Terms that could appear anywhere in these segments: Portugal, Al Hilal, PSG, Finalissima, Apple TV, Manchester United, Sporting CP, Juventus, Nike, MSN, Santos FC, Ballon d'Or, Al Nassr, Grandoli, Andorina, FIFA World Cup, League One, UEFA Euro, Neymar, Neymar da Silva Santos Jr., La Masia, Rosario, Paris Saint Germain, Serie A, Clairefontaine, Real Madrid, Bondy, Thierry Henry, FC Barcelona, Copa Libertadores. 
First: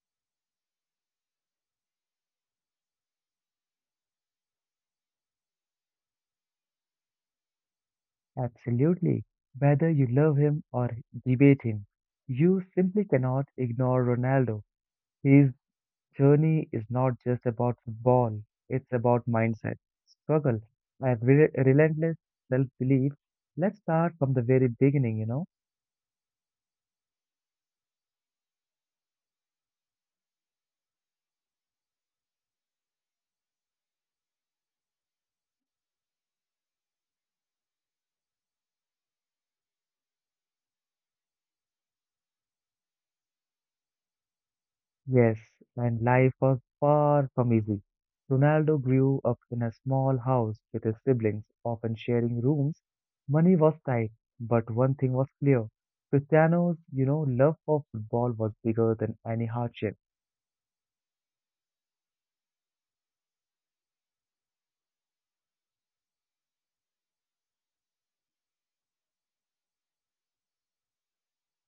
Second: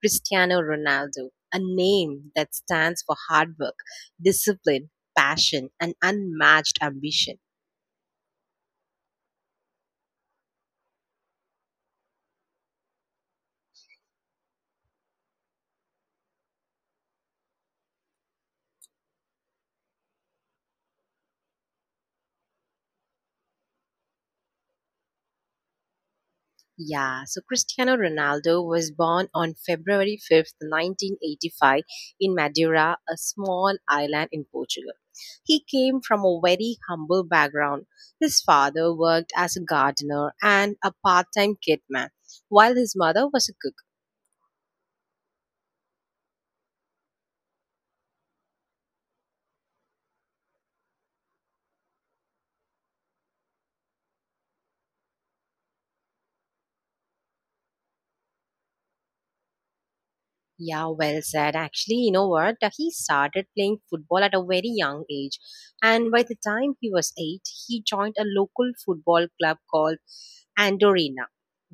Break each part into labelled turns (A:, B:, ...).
A: Cristiano Ronaldo, a name that stands for hard work, discipline, passion, and unmatched ambition.
B: Absolutely. Whether you love him or debate him, you simply cannot ignore Ronaldo. His journey is not just about football, it's about mindset, struggle, and relentless self belief. Let's start from the very beginning.
A: Yeah, so Cristiano Ronaldo was born on February 5th, 1985, in Madeira, a small island in Portugal. He came from a very humble background. His father worked as a gardener and a part time kitman, while his mother was a cook.
B: Yes, and life was far from easy. Ronaldo grew up in a small house with his siblings, often sharing rooms. Money was tight, but one thing was clear. Cristiano's love for football was bigger than any hardship.
A: Yeah, well said. Actually, you know what? He started playing football at a very young age. And by the time he was eight, he joined a local football club called Andorina,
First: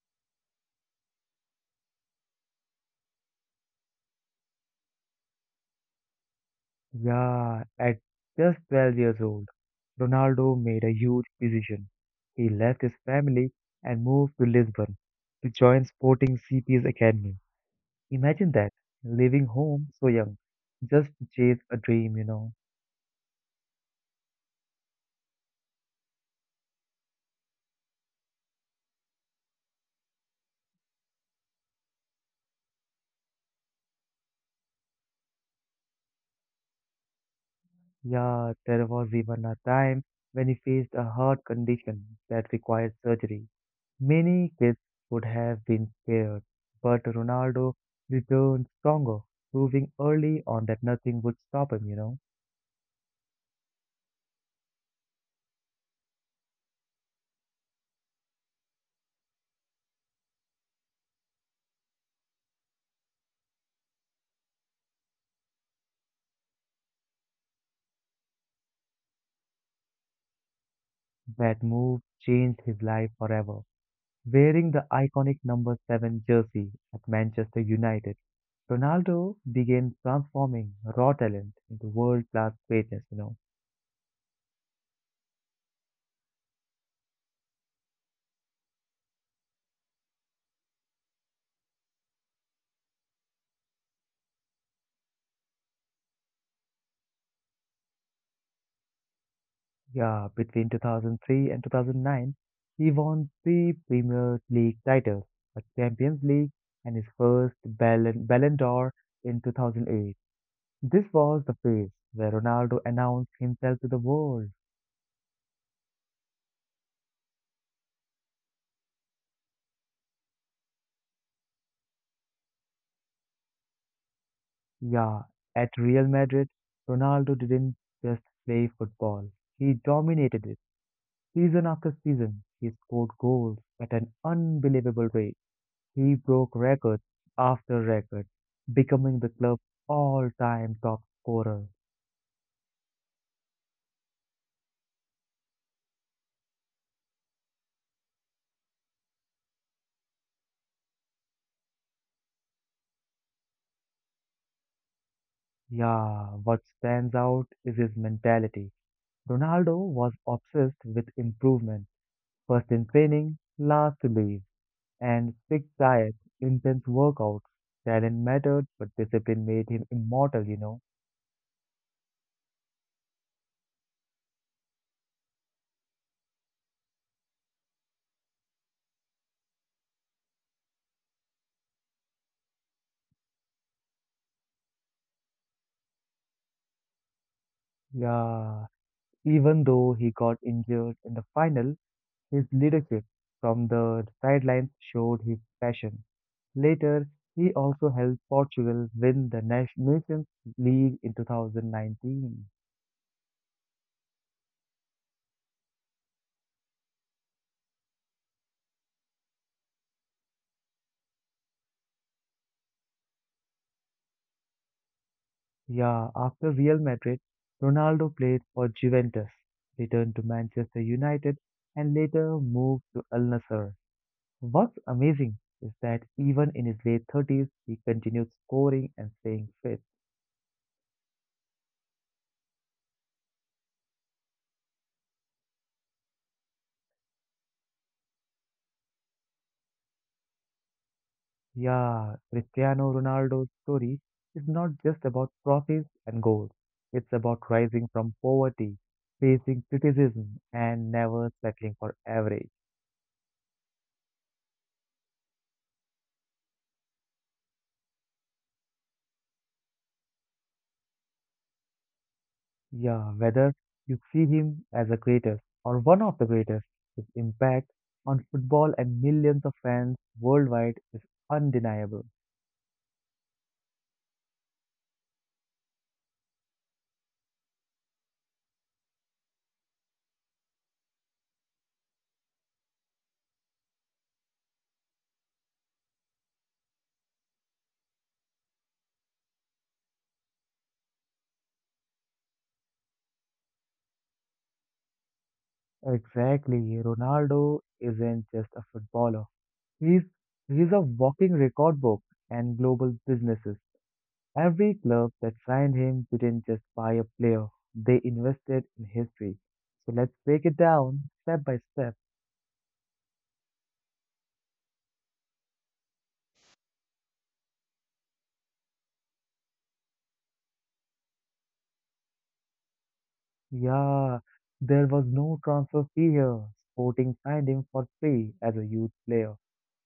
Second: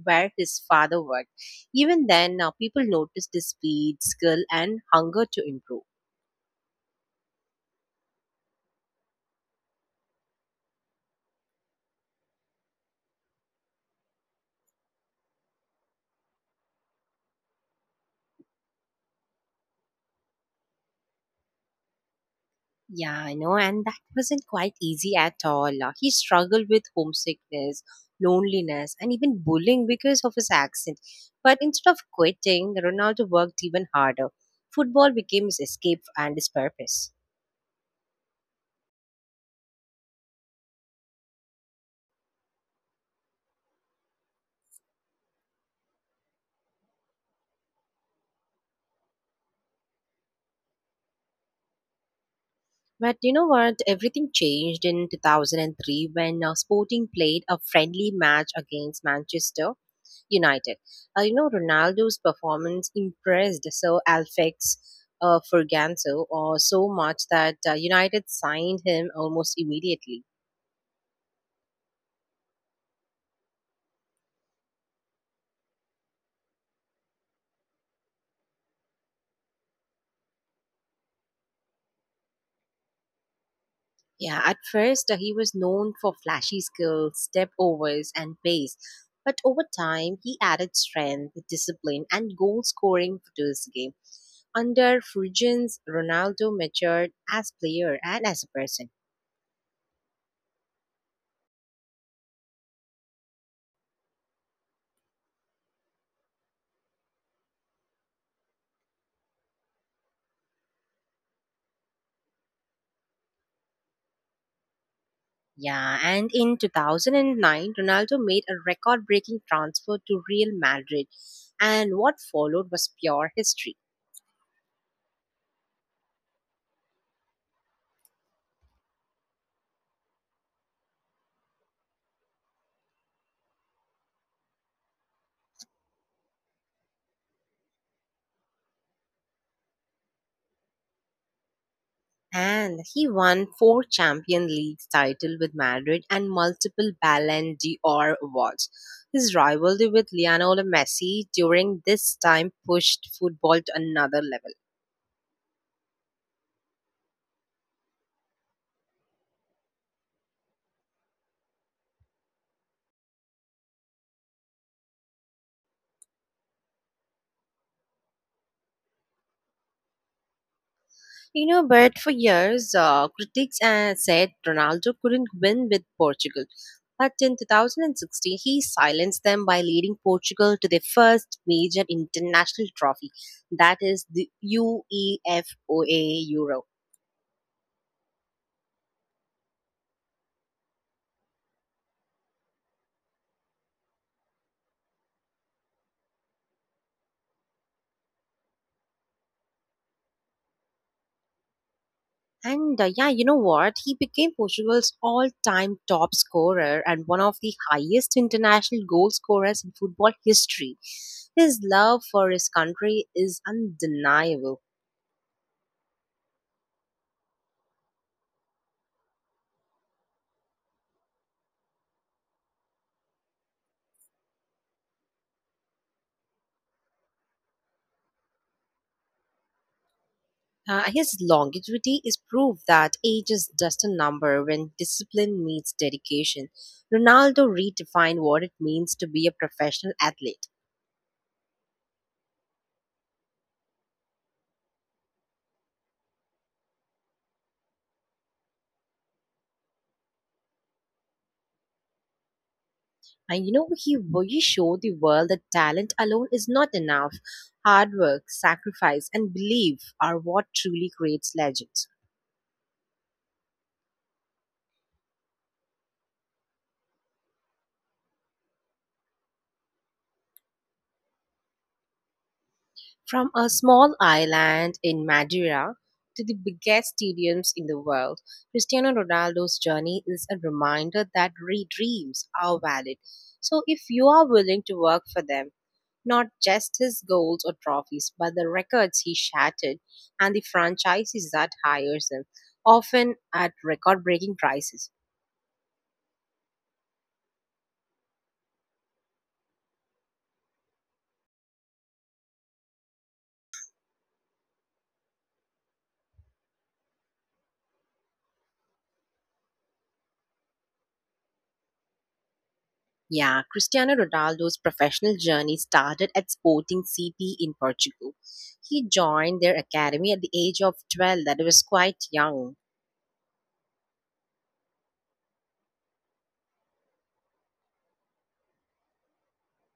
A: where his father worked. Even then, now people noticed his speed, skill, and hunger to improve.
B: Yeah, at just 12 years old, Ronaldo made a huge decision. He left his family and moved to Lisbon to join Sporting CP's academy. Imagine that, leaving home so young, just to chase a dream.
A: Yeah, I know, and that wasn't quite easy at all. He struggled with homesickness, loneliness, and even bullying because of his accent. But instead of quitting, Ronaldo worked even harder. Football became his escape and his purpose.
B: Yeah, there was even a time when he faced a heart condition that required surgery. Many kids would have been spared, but Ronaldo returned stronger, proving early on that nothing would stop him.
A: But you know what? Everything changed in 2003 when Sporting played a friendly match against Manchester. United. Ronaldo's performance impressed Sir Alfex Ferganso so much that United signed him almost immediately.
B: That move changed his life forever. Wearing the iconic number 7 jersey at Manchester United, Ronaldo began transforming raw talent into world-class greatness.
A: Yeah, at first he was known for flashy skills, step overs, and pace. But over time, he added strength, discipline, and goal scoring to his game. Under Fulgence, Ronaldo matured as player and as a person.
B: Yeah, between 2003 and 2009, he won three Premier League titles, a Champions League, and his first Ballon d'Or in 2008. This was the phase where Ronaldo announced himself to the world.
A: Yeah, and in 2009, Ronaldo made a record breaking transfer to Real Madrid, and what followed was pure history.
B: Yeah, at Real Madrid, Ronaldo didn't just play football. He dominated it. Season after season, he scored goals at an unbelievable rate. He broke record after record, becoming the club's all-time top scorer.
A: And he won four Champions League titles with Madrid and multiple Ballon d'Or awards. His rivalry with Lionel Messi during this time pushed football to another level.
B: Yeah, what stands out is his mentality. Ronaldo was obsessed with improvement, first in training, last to leave, and strict diet, intense workouts. Talent mattered, but discipline made him immortal.
A: You know, but for years, critics said Ronaldo couldn't win with Portugal. But in 2016, he silenced them by leading Portugal to their first major international trophy, that is the UEFA Euro.
B: Yeah, even though he got injured in the final, his leadership from the sidelines showed his passion. Later, he also helped Portugal win the Nations League in 2019.
A: And yeah, you know what? He became Portugal's all time top scorer and one of the highest international goal scorers in football history. His love for his country is undeniable.
B: Yeah, after Real Madrid, Ronaldo played for Juventus, returned to Manchester United, and later moved to Al Nassr. What's amazing is that even in his late 30s, he continued scoring and staying fit.
A: His longevity is proof that age is just a number when discipline meets dedication. Ronaldo redefined what it means to be a professional athlete.
B: Yeah, Cristiano Ronaldo's story is not just about trophies and goals. It's about rising from poverty, facing criticism, and never settling for average.
A: And you know, he really showed the world that talent alone is not enough. Hard work, sacrifice, and belief are what truly creates legends.
B: Yeah, whether you see him as a greatest or one of the greatest, his impact on football and millions of fans worldwide is undeniable.
A: From a small island in Madeira to the biggest stadiums in the world, Cristiano Ronaldo's journey is a reminder that dreams are valid. So, if you are willing to work for them, not just his goals or trophies, but the records he shattered and the franchises that hires him, often at record breaking prices.
B: Exactly, Ronaldo isn't just a footballer. He's he's a walking record book and global businesses. Every club that signed him didn't just buy a player, they invested in history. So let's break it down step by step.
A: Yeah, Cristiano Ronaldo's professional journey started at Sporting CP in Portugal. He joined their academy at the age of 12, that was quite young.
B: Yeah, there was no transfer fee here. Sporting signed him for free as a youth player.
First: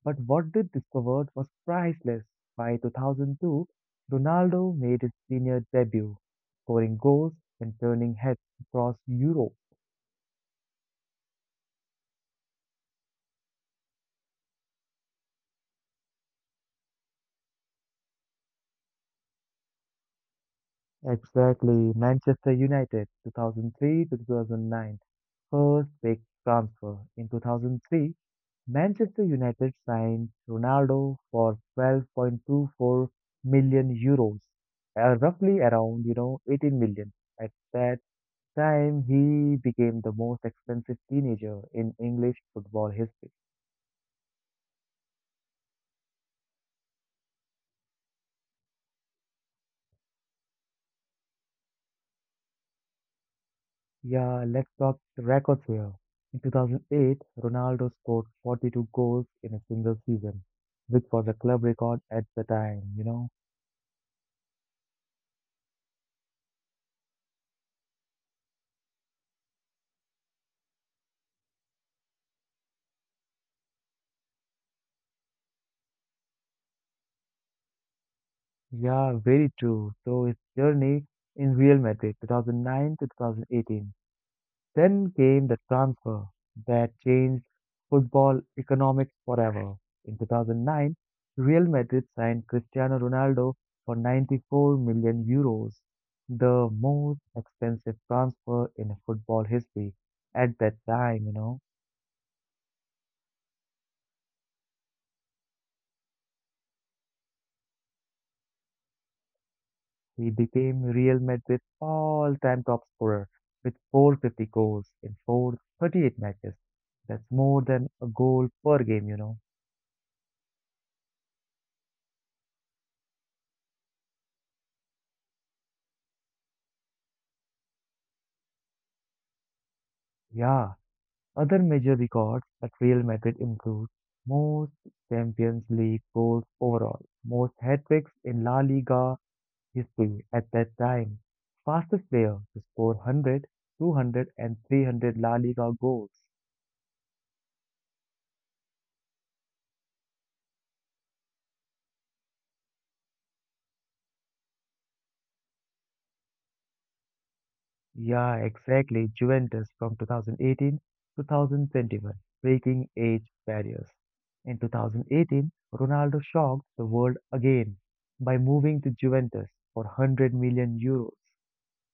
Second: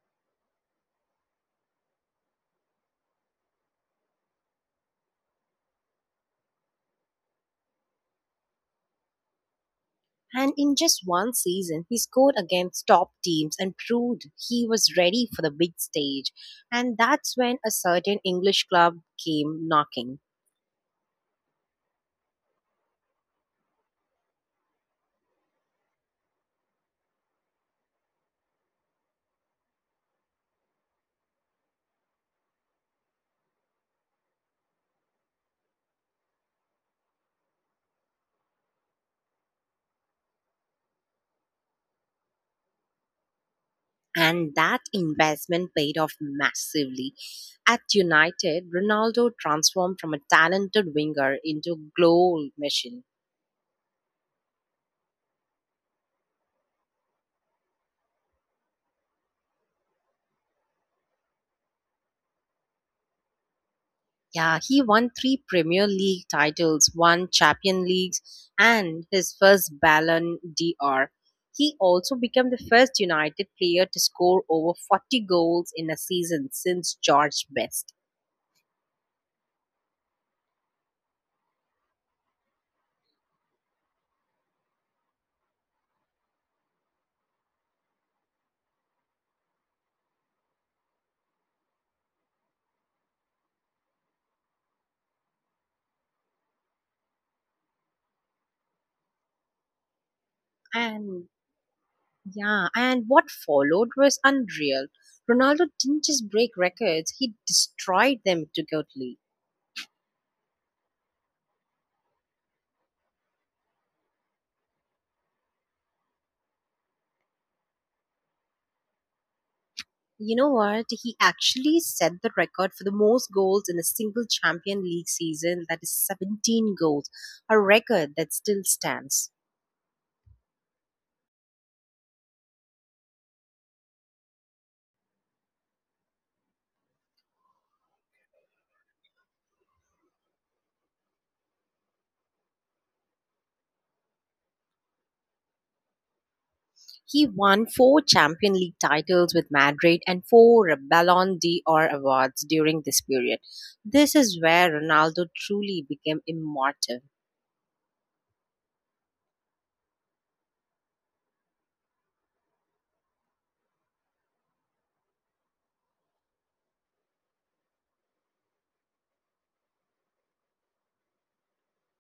B: But what they discovered was priceless. By 2002, Ronaldo made his senior debut, scoring goals and turning heads across Europe.
A: And in just one season, he scored against top teams and proved he was ready for the big stage. And that's when a certain English club came knocking.
B: Exactly. Manchester United, 2003 to 2009. First big transfer. In 2003, Manchester United signed Ronaldo for 12.24 million euros, roughly around 18 million. At that time, he became the most expensive teenager in English football history.
A: And that investment paid off massively. At United, Ronaldo transformed from a talented winger into a goal machine.
B: Yeah, let's talk the records here. In 2008, Ronaldo scored 42 goals in a single season, which was a club record at the time.
A: Yeah, he won three Premier League titles, one Champion Leagues, and his first Ballon d'Or. He also became the first United player to score over 40 goals in a season since George Best.
B: Yeah, very true. So his journey in Real Madrid 2009 to 2018. Then came the transfer that changed football economics forever. In 2009, Real Madrid signed Cristiano Ronaldo for 94 million euros, the most expensive transfer in football history. At that
A: And
B: time,
A: yeah, and what followed was unreal. Ronaldo didn't just break records, he destroyed them to totally.
B: he became Real Madrid's all-time top scorer with 450 goals in 438 matches. That's more than a goal per game.
A: You know what? He actually set the record for the most goals in a single Champion League season, that is 17 goals, a record that still stands.
B: Yeah, other major records at Real Madrid include most Champions League goals overall, most hat-tricks in La Liga history at that time, fastest player to score 100, 200 and 300 La Liga goals.
A: He won four Champion League titles with Madrid and four Ballon d'Or awards during this period. This is where Ronaldo truly became immortal.
B: Yeah, exactly. Juventus from 2018 to 2021, breaking age barriers. In 2018, Ronaldo shocked the world again by moving to Juventus for 100 million euros.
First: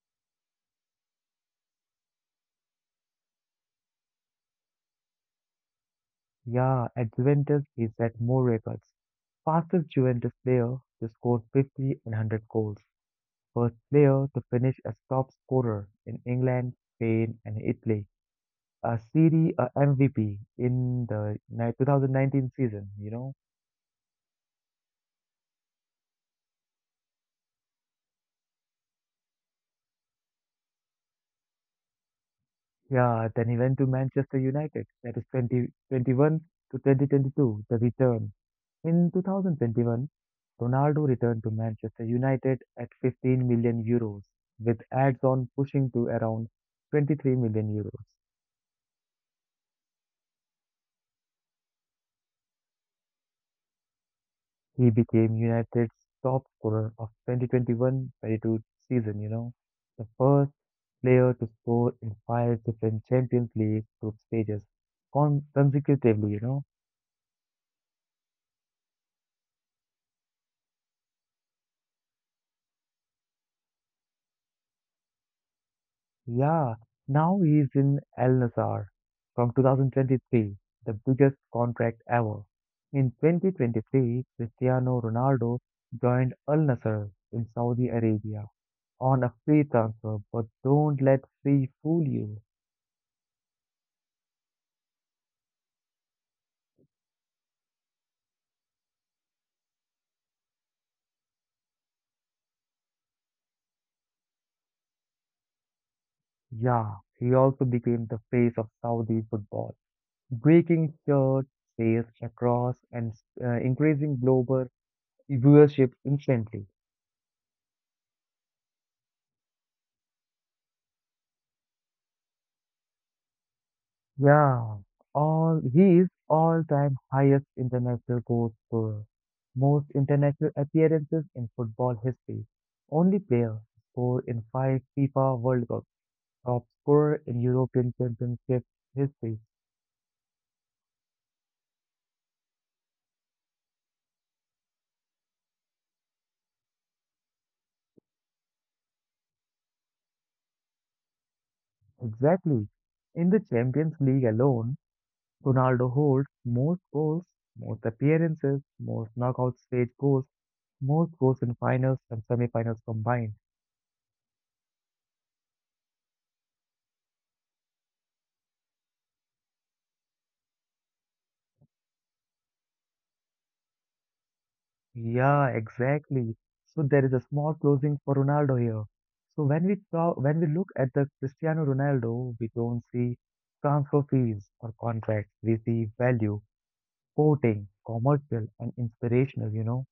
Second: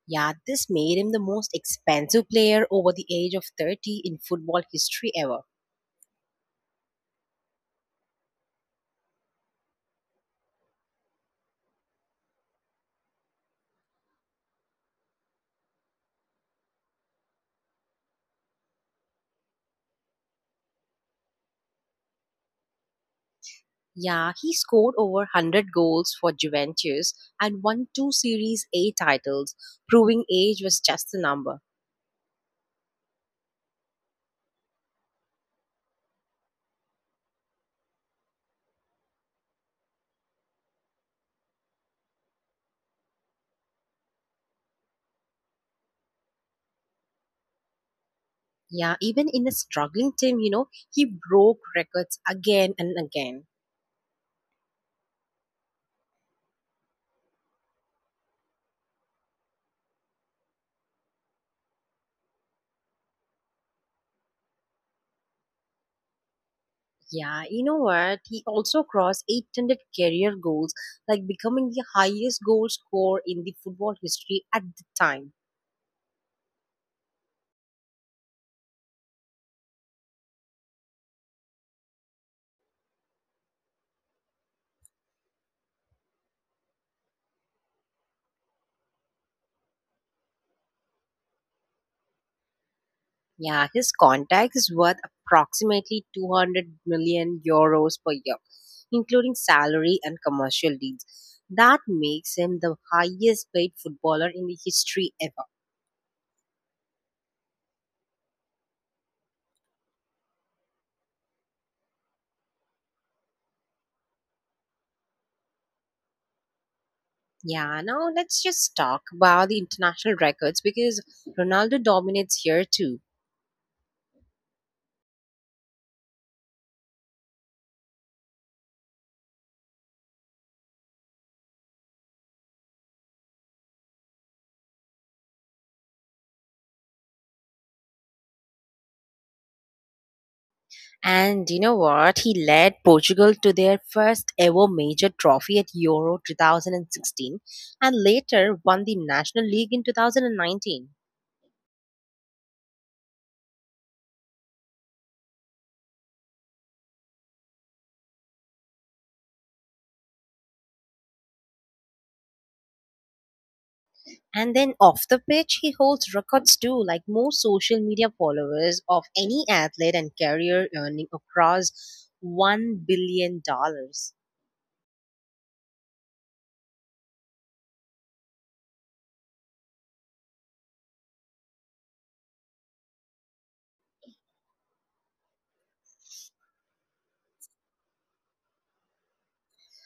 A: Yeah, this made him the most expensive player over the age of 30 in football history ever.
B: Yeah, at Juventus, he set more records. Fastest Juventus player to score 50 and 100 goals. First player to finish as top scorer in England, Spain, and Italy. A Serie A MVP in the 2019 season, you know?
A: Yeah, he scored over 100 goals for Juventus and won two Series A titles, proving age was just a number.
B: Yeah, then he went to Manchester United. That is 2021 to 2022, the return. In 2021, Ronaldo returned to Manchester United at 15 million euros, with ads on pushing to around 23 million euros.
A: Yeah, even in a struggling team, you know, he broke records again and again.
B: He became United's top scorer of 2021-22 season, the first player to score in five different Champions League group stages consecutively.
A: Yeah, you know what? He also crossed 800 career goals, like becoming the highest goal scorer in the football history at the time.
B: Yeah, now he's in Al Nassr from 2023, the biggest contract ever. In 2023, Cristiano Ronaldo joined Al Nassr in Saudi Arabia on a free transfer, but don't let free fool you.
A: Yeah, his contract is worth approximately 200 million € per year, including salary and commercial deals. That makes him the highest paid footballer in the history ever.
B: Yeah, he also became the face of Saudi football, breaking shirt sales across and increasing global viewership instantly.
A: Yeah, now let's just talk about the international records because Ronaldo dominates here too.
B: Yeah, all he is all-time highest international goal scorer, most international appearances in football history, only player to score in five FIFA World Cups, top scorer in European Championship history.
A: And you know what? He led Portugal to their first ever major trophy at Euro 2016 and later won the National League in 2019.
B: Exactly. In the Champions League alone, Ronaldo holds most goals, most appearances, most knockout stage goals, most goals in finals and semi-finals combined.
A: And then off the pitch, he holds records too, like most social media followers of any athlete and career earning across $1 billion. Dollars.
B: Yeah, exactly. So there is a small closing for Ronaldo here. So when we look at the Cristiano Ronaldo, we don't see transfer fees or contracts. We see value, quoting, commercial, and inspirational, you know?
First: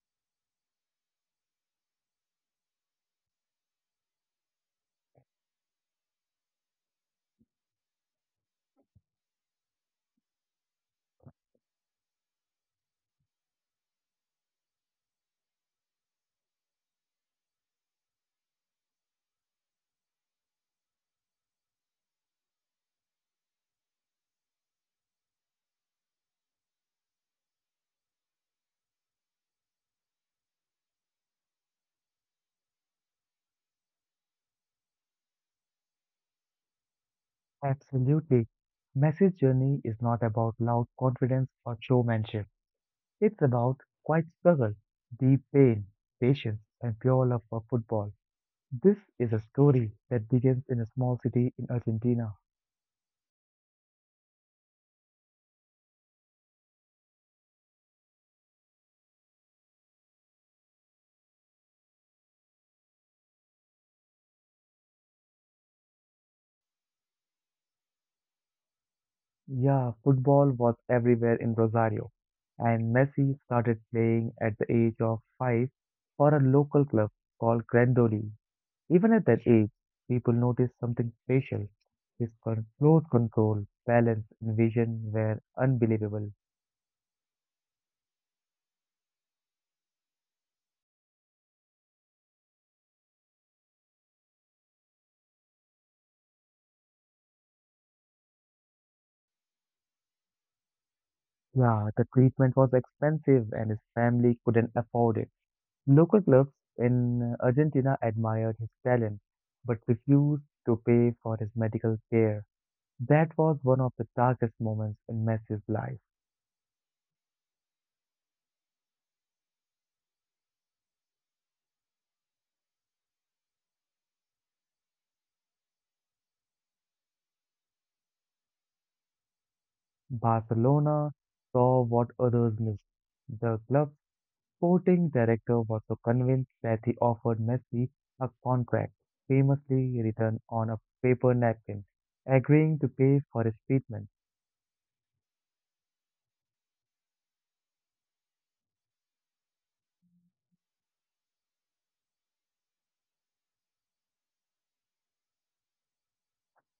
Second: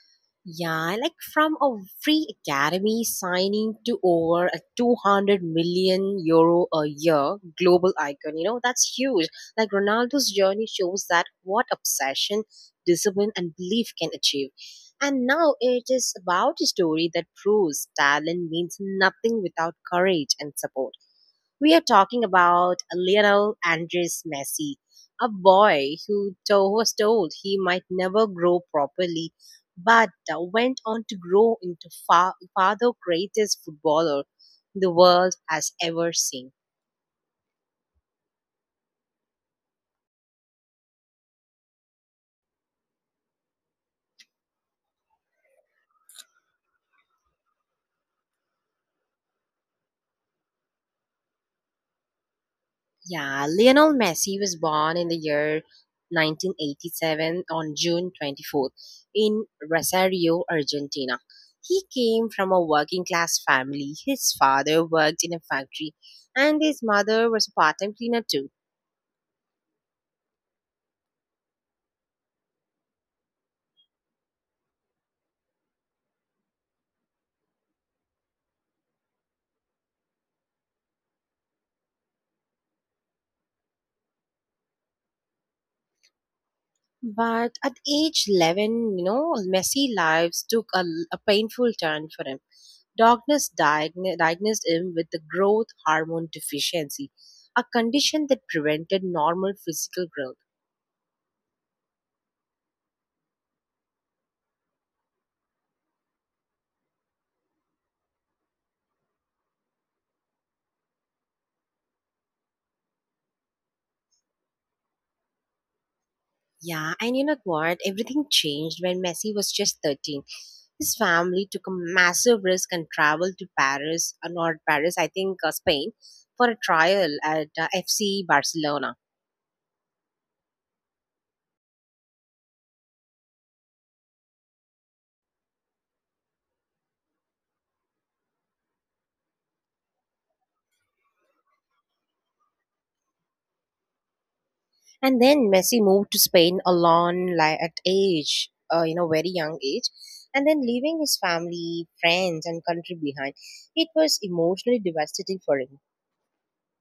A: Yeah, like from a free academy signing to over a 200 million € a year global icon, you know, that's huge. Like Ronaldo's journey shows that what obsession, discipline, and belief can achieve. And now it is about a story that proves talent means nothing without courage and support. We are talking about Lionel Andres Messi, a boy who was told he might never grow properly, but went on to grow into far, far the greatest footballer the world has ever seen.
B: Absolutely. Messi's journey is not about loud confidence or showmanship. It's about quiet struggle, deep pain, patience, and pure love for football. This is a story that begins in a small city in Argentina.
A: Yeah, Lionel Messi was born in the year 1987 on June 24th in Rosario, Argentina. He came from a working class family. His father worked in a factory and his mother was a part-time cleaner too.
B: Yeah, football was everywhere in Rosario, and Messi started playing at the age of five for a local club called Grandoli. Even at that age, people noticed something special. His close control, balance, and vision were unbelievable.
A: But at age 11, you know, Messi lives took a painful turn for him. Doctors diagnosed him with the growth hormone deficiency, a condition that prevented normal physical growth.
B: Yeah, the treatment was expensive and his family couldn't afford it. Local clubs in Argentina admired his talent but refused to pay for his medical care. That was one of the darkest moments in Messi's life.
A: Yeah, and you know what? Everything changed when Messi was just 13. His family took a massive risk and traveled to Paris, or not Paris, I think Spain, for a trial at FC Barcelona.
B: Barcelona saw what others missed. The club's sporting director was so convinced that he offered Messi a contract, famously written on a paper napkin, agreeing to pay for his treatment.
A: And then Messi moved to Spain alone like, at age, very young age. And then leaving his family, friends, and country behind. It was emotionally devastating for him.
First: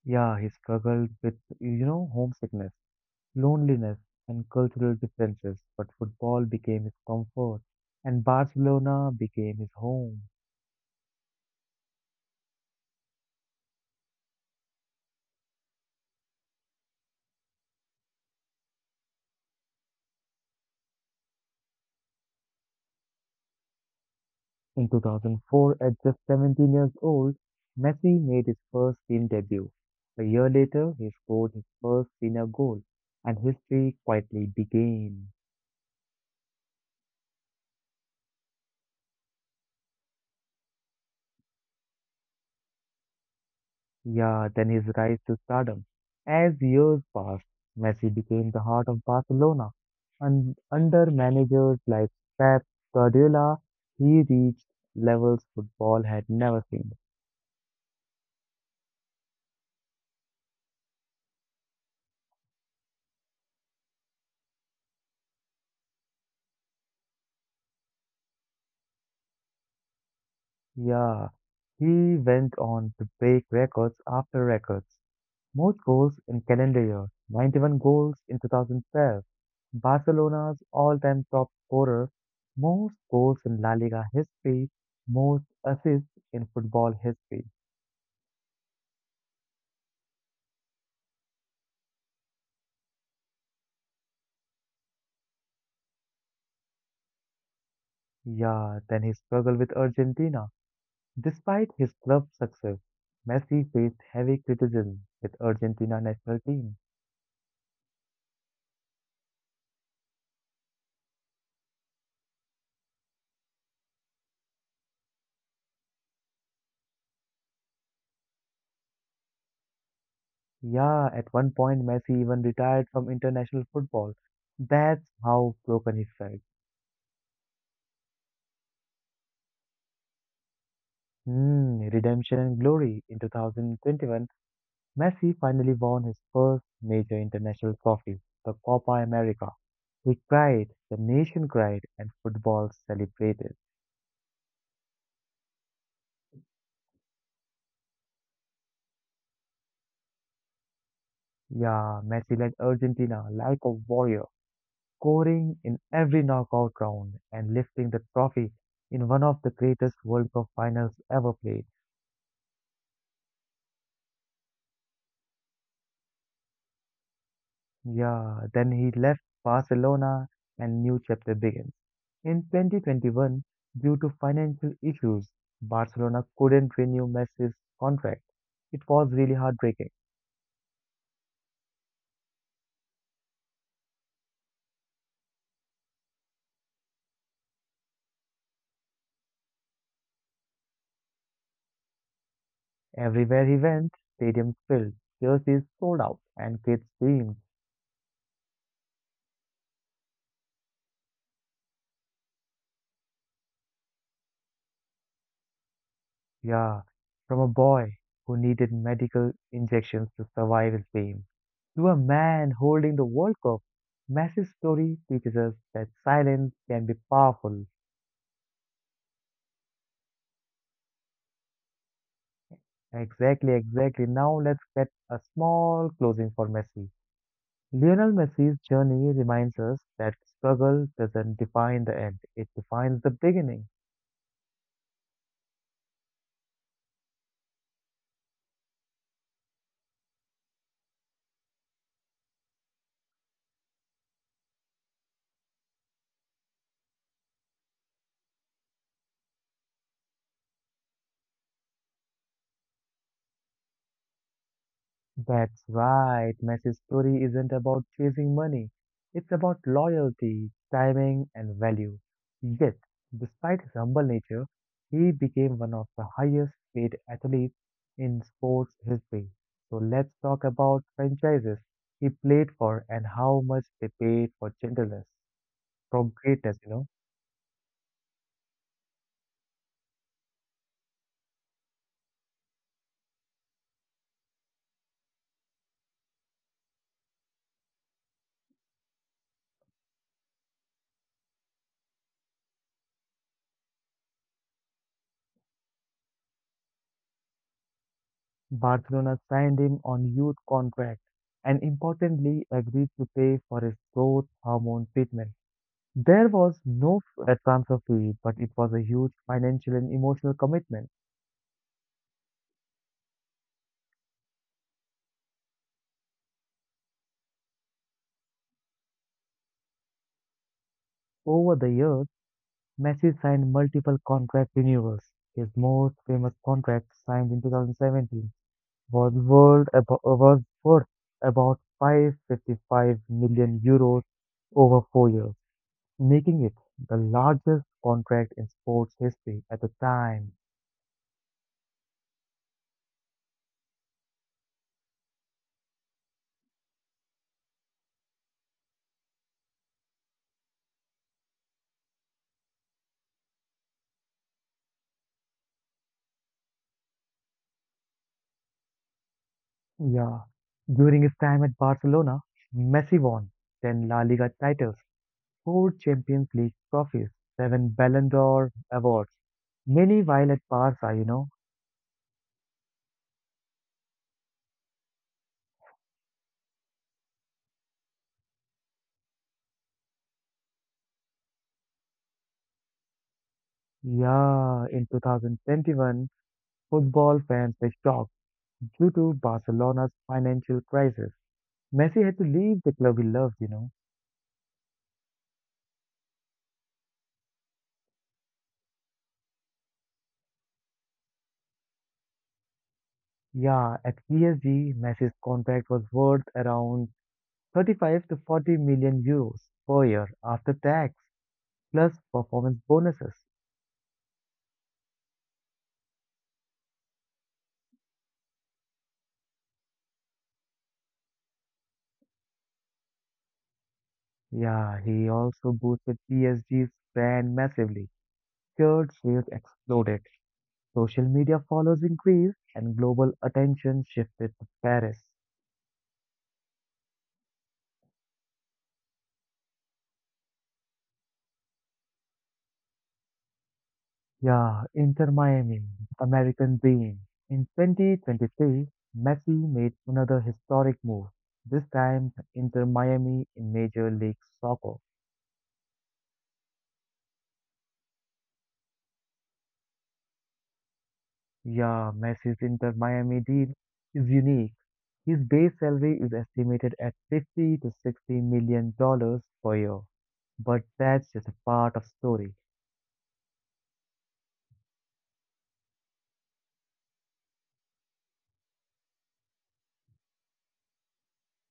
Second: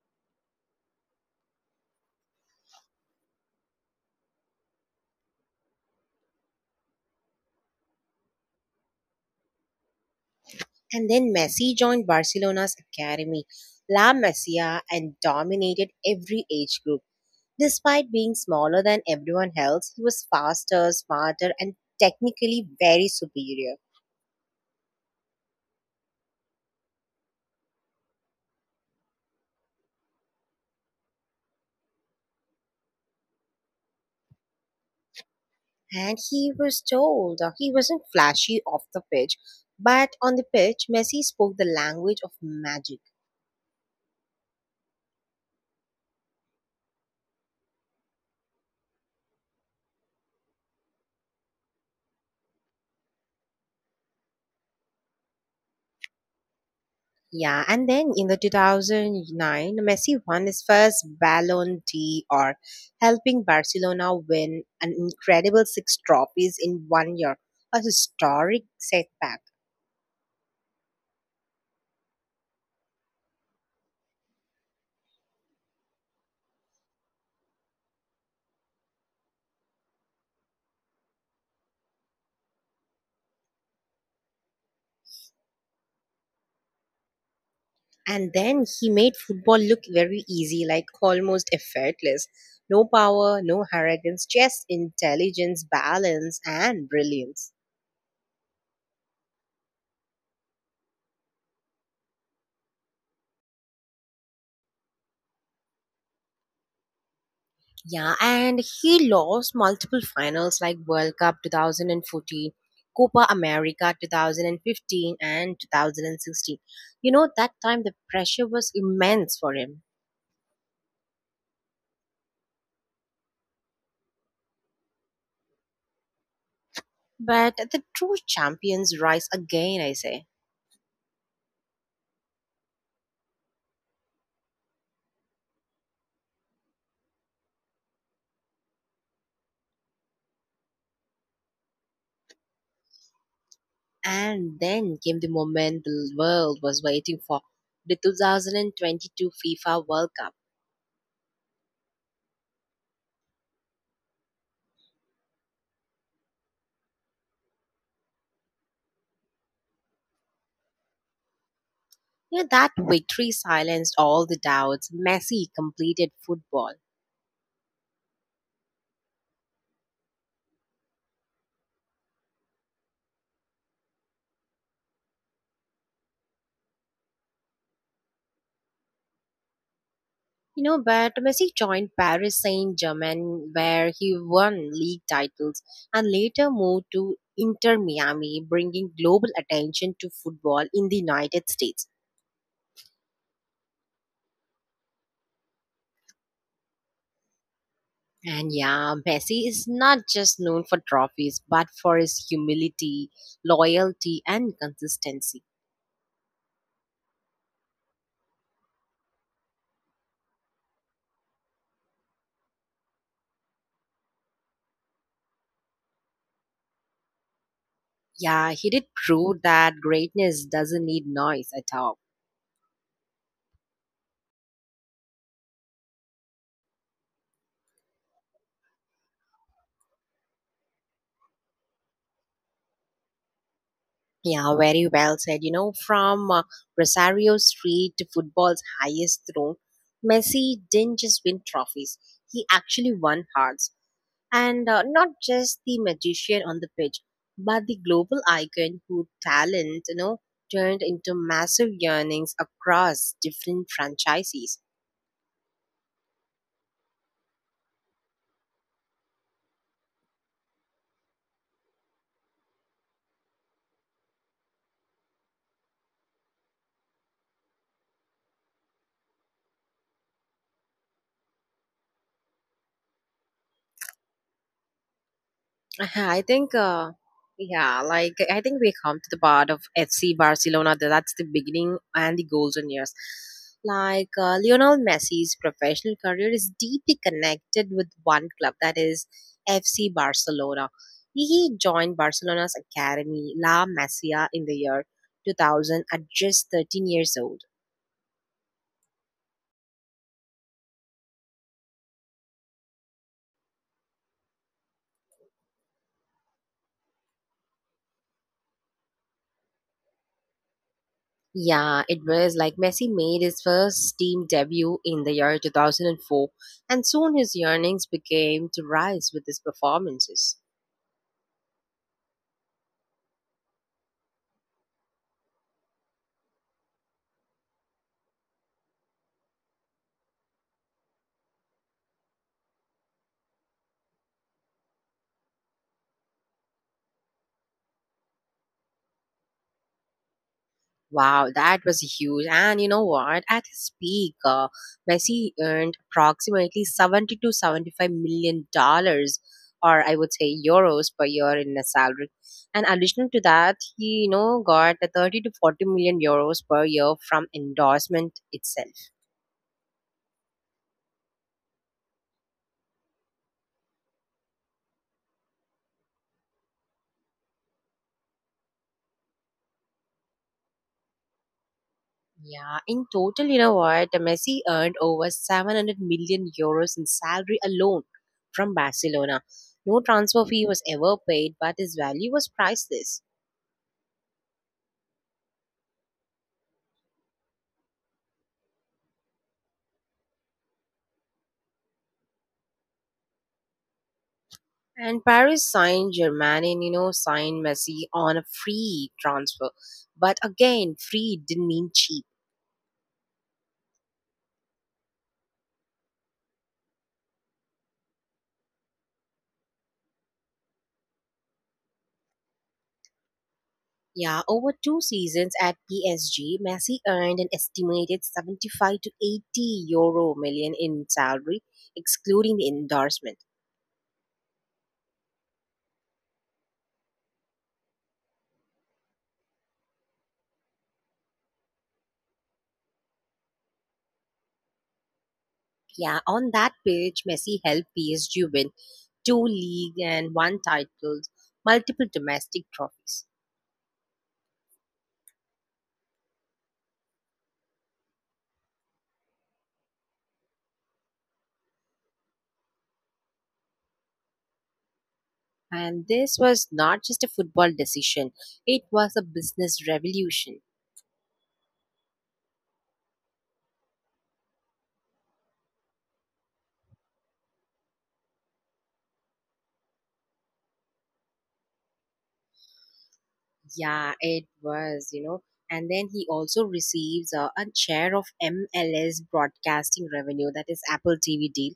B: Yeah, he struggled with homesickness, loneliness, and cultural differences, but football became his comfort, and Barcelona became his home.
A: And then Messi joined Barcelona's academy, La Masia, and dominated every age group. Despite being smaller than everyone else, he was faster, smarter, and technically very superior.
B: In 2004, at just 17 years old, Messi made his first team debut. A year later, he scored his first senior goal, and history quietly began.
A: And he was told that he wasn't flashy off the pitch, but on the pitch, Messi spoke the language of magic.
B: Yeah, then his rise to stardom. As years passed, Messi became the heart of Barcelona, and under managers like Pep Guardiola, he reached levels football had never seen.
A: Yeah, and then in the 2009, Messi won his first Ballon d'Or, helping Barcelona win an incredible six trophies in 1 year, a historic setback.
B: Yeah, he went on to break records after records. Most goals in calendar year, 91 goals in 2012. Barcelona's all-time top scorer, most goals in La Liga history, most assists in football history.
A: And then he made football look very easy, like almost effortless. No power, no arrogance, just intelligence, balance, and brilliance.
B: Yeah, then he struggled with Argentina. Despite his club success, Messi faced heavy criticism with Argentina national team.
A: Yeah, and he lost multiple finals like World Cup 2014, Copa America 2015, and 2016. You know, that time the pressure was immense for him.
B: Yeah, at one point Messi even retired from international football. That's how broken he felt.
A: But the true champions rise again, I say.
B: Hmm, redemption and glory in 2021. Messi finally won his first major international trophy, the Copa America. He cried, the nation cried, and football celebrated.
A: And then came the moment the world was waiting for the 2022 FIFA World Cup.
B: Yeah, Messi led Argentina like a warrior, scoring in every knockout round and lifting the trophy in one of the greatest World Cup finals ever played.
A: You know, that victory silenced all the doubts. Messi completed football.
B: Yeah, then he left Barcelona and new chapter begins. In 2021, due to financial issues, Barcelona couldn't renew Messi's contract. It was really heartbreaking.
A: You know, but Messi joined Paris Saint Germain, where he won league titles and later moved to Inter Miami, bringing global attention to football in the United States.
B: Everywhere he went, stadiums filled, jerseys sold out, and kids screamed,
A: And yeah, Messi is not just known for trophies, but for his humility, loyalty, and consistency.
B: yeah, from a boy who needed medical injections to survive his pain. To a man holding the World Cup, Messi's story teaches us that silence can be powerful.
A: Yeah, he did prove that greatness doesn't need noise at all.
B: Exactly, exactly. Now let's get a small closing for Messi. Lionel Messi's journey reminds us that struggle doesn't define the end, it defines the beginning.
A: Yeah, very well said. You know, from Rosario Street to football's highest throne, Messi didn't just win trophies, he actually won hearts. And not just the magician on the pitch but the global icon whose talent, you know, turned into massive earnings across different franchises.
B: That's right. Messi's story isn't about chasing money. It's about loyalty, timing, and value. Yet, despite his humble nature, he became one of the highest paid athletes in sports history. So let's talk about franchises he played for and how much they paid for gentleness
A: Uh-huh,
B: from
A: I think,
B: greatness.
A: yeah, like I think we come to the part of FC Barcelona. That's the beginning and the golden years. Like Lionel Messi's professional career is deeply connected with one club, that is FC Barcelona. He joined Barcelona's academy La Masia in the year 2000 at just 13 years old.
B: Barcelona signed him on youth contract and importantly agreed to pay for his growth hormone treatment. There was no transfer fee, but it was a huge financial and emotional commitment.
A: Yeah, it was like Messi made his first team debut in the year 2004, and soon his earnings began to rise with his performances.
B: Over the years, Messi signed multiple contract renewals. His most famous contract, signed in 2017, was was worth about 555 million euros over four years, making it the largest contract in sports history at the time.
A: Wow, that was huge. And you know what? At his peak, Messi earned approximately 70 to 75 million dollars, or I would say euros per year in a salary. And additional to that, he, you know, got a 30 to 40 million € per year from endorsement itself.
B: Yeah, during his time at Barcelona, Messi won 10 La Liga titles, four Champions League trophies, seven Ballon d'Or awards. Many while at Barca.
A: Yeah, in total, you know what? Messi earned over 700 million € in salary alone from Barcelona. No transfer fee was ever paid, but his value was priceless.
B: Yeah, in 2021, football fans were shocked due to Barcelona's financial crisis. Messi had to leave the club he loved.
A: And Paris signed Germain, you know, signed Messi on a free transfer. But again, free didn't mean cheap.
B: Yeah, at PSG, Messi's contract was worth around 35 to 40 million euros per year after tax, plus performance bonuses.
A: Yeah, over two seasons at PSG, Messi earned an estimated 75 to 80 euro million in salary, excluding the endorsement.
B: Yeah, he also boosted PSG's brand massively. Shared shares exploded, social media follows increased, and global attention shifted to Paris.
A: Yeah, on that page, Messi helped PSG win two league and one titles, multiple domestic trophies.
B: Yeah, Inter Miami, American dream. In 2023, Messi made another historic move, this time to Inter Miami in Major League Soccer.
A: And this was not just a football decision, it was a business revolution.
B: Yeah, Messi's Inter Miami deal is unique. His base salary is estimated at 50 to 60 million dollars per year. But that's just a part of story.
A: Yeah, it was, you know. And then he also receives a share of MLS broadcasting revenue, that is Apple TV deal,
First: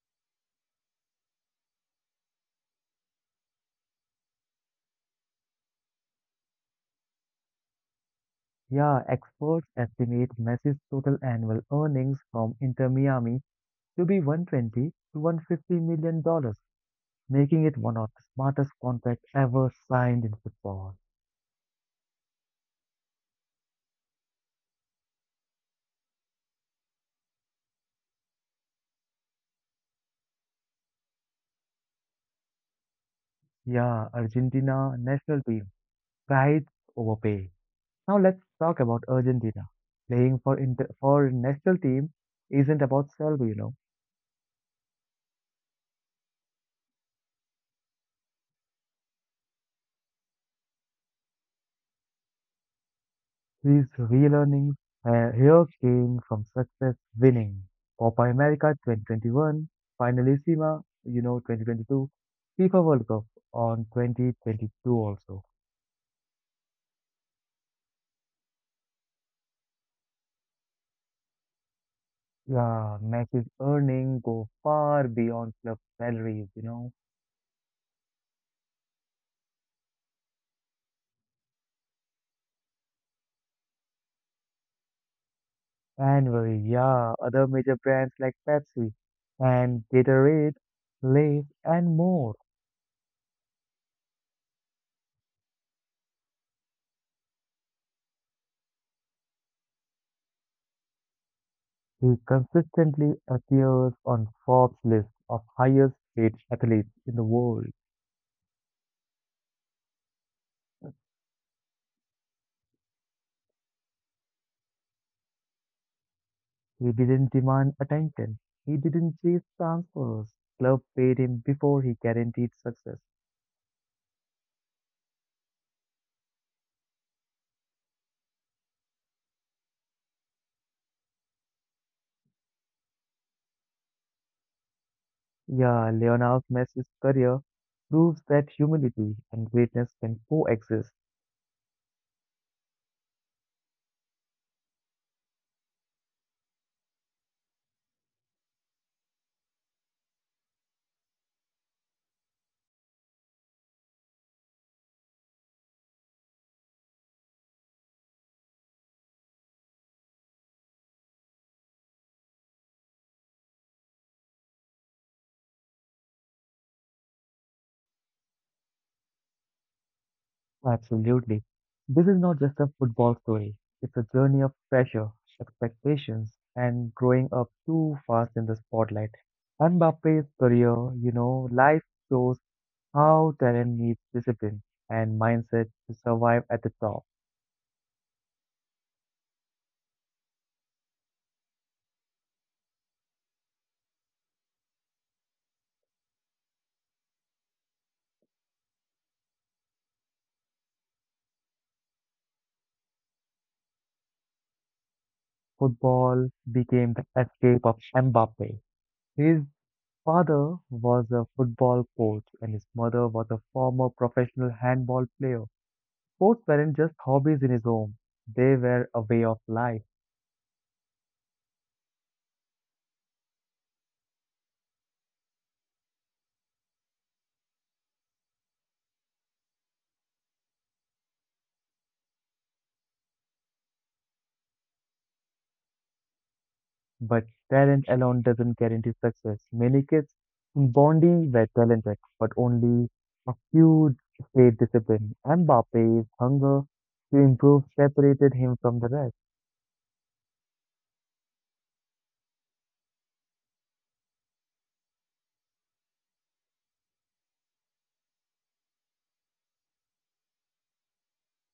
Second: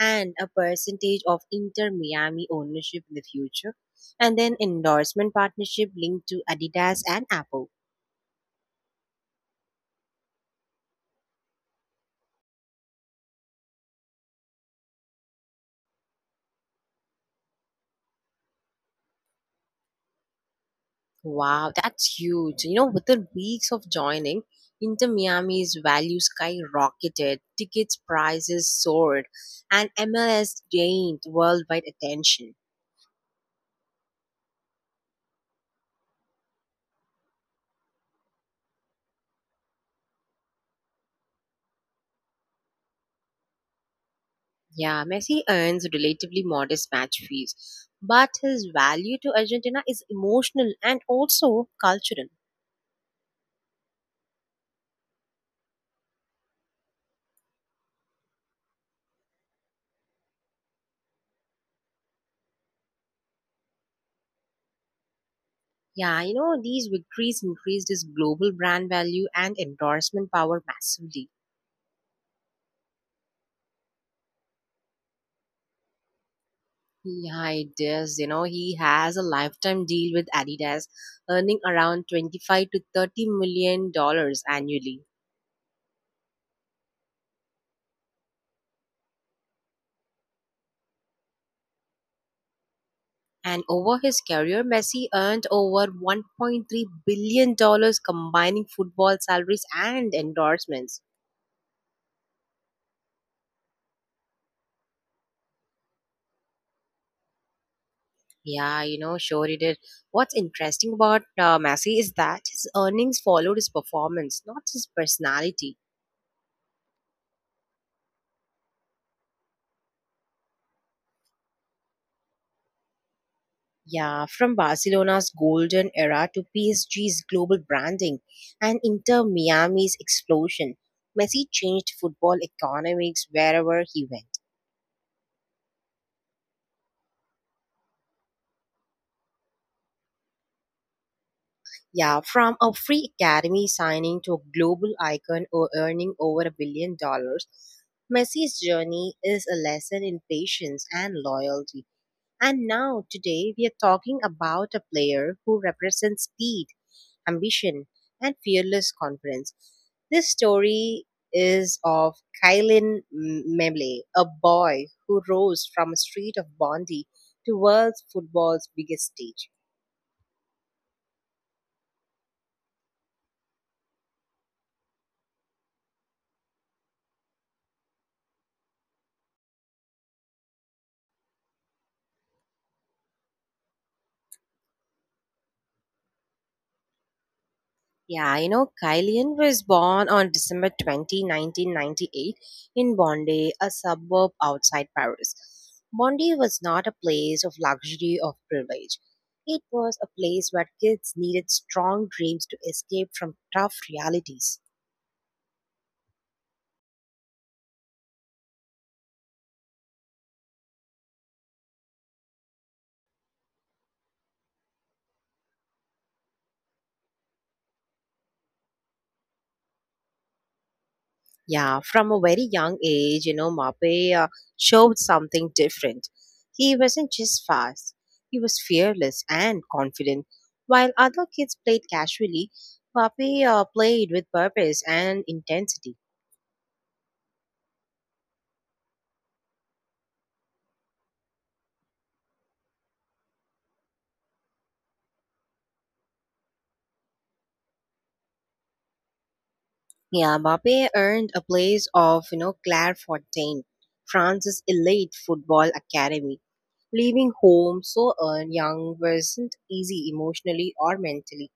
A: and a percentage of Inter Miami ownership in the future. And then endorsement partnership linked to Adidas and Apple.
B: Yeah, experts estimate Messi's total annual earnings from Inter Miami to be 120 to 150 million dollars, making it one of the smartest contracts ever signed in football.
A: Wow, that's huge. Within weeks of joining, Inter Miami's value skyrocketed, tickets prices soared, and MLS gained worldwide attention.
B: Yeah, Argentina national team prides overpay. Now let's talk about Argentina. Playing for inter for national team isn't about salary.
A: Yeah, Messi earns relatively modest match fees, but his value to Argentina is emotional and also cultural.
B: These relearnings here came from success winning. Copa America 2021, Finalissima, 2022, FIFA World Cup on 2022 also.
A: Yeah, these victories increased his global brand value and endorsement power massively.
B: Yeah, Messi's earning go far beyond club salaries.
A: Yeah, it is. He has a lifetime deal with Adidas, earning around 25 to 30 million dollars annually.
B: Annually, yeah, other major brands like Pepsi and Gatorade, Lay's and more.
A: And over his career, Messi earned over 1.3 billion dollars combining football salaries and endorsements.
B: He consistently appears on Forbes list of highest paid athletes in the world.
A: Yeah, sure he did. What's interesting about Messi is that his earnings followed his performance, not his personality.
B: He didn't demand attention. He didn't chase transfers. Club paid him before he guaranteed success.
A: Yeah, from Barcelona's golden era to PSG's global branding and Inter Miami's explosion, Messi changed football economics wherever he went.
B: Yeah, Leonel Messi's career proves that humility and greatness can coexist.
A: Yeah, from a free academy signing to a global icon or earning over a billion dollars, Messi's journey is a lesson in patience and loyalty. And now, today, we are talking about a player who represents speed, ambition, and fearless confidence. This story is of Kylian Mbappe, a boy who rose from a street of Bondi to world football's biggest stage.
B: Absolutely. This is not just a football story. It's a journey of pressure, expectations, and growing up too fast in the spotlight. Mbappe's career, life shows how talent needs discipline and mindset to survive at the top.
A: Yeah, Kylian was born on December 20, 1998, in Bondy, a suburb outside Paris. Bondy was not a place of luxury or privilege. It was a place where kids needed strong dreams to escape from tough realities.
B: Football became the escape of Mbappe. His father was a football coach and his mother was a former professional handball player. Sports weren't just hobbies in his home, they were a way of life.
A: Yeah, from a very young age, Mape showed something different. He wasn't just fast, he was fearless and confident. While other kids played casually, Mape played with purpose and intensity.
B: But talent alone doesn't guarantee success. Many kids in Bondi were talented, but only a few stayed disciplined. Mbappe's hunger to improve separated him from the rest.
A: Yeah, Mbappe earned a place of, Clairefontaine, France's elite football academy. Leaving home so young wasn't easy emotionally or mentally.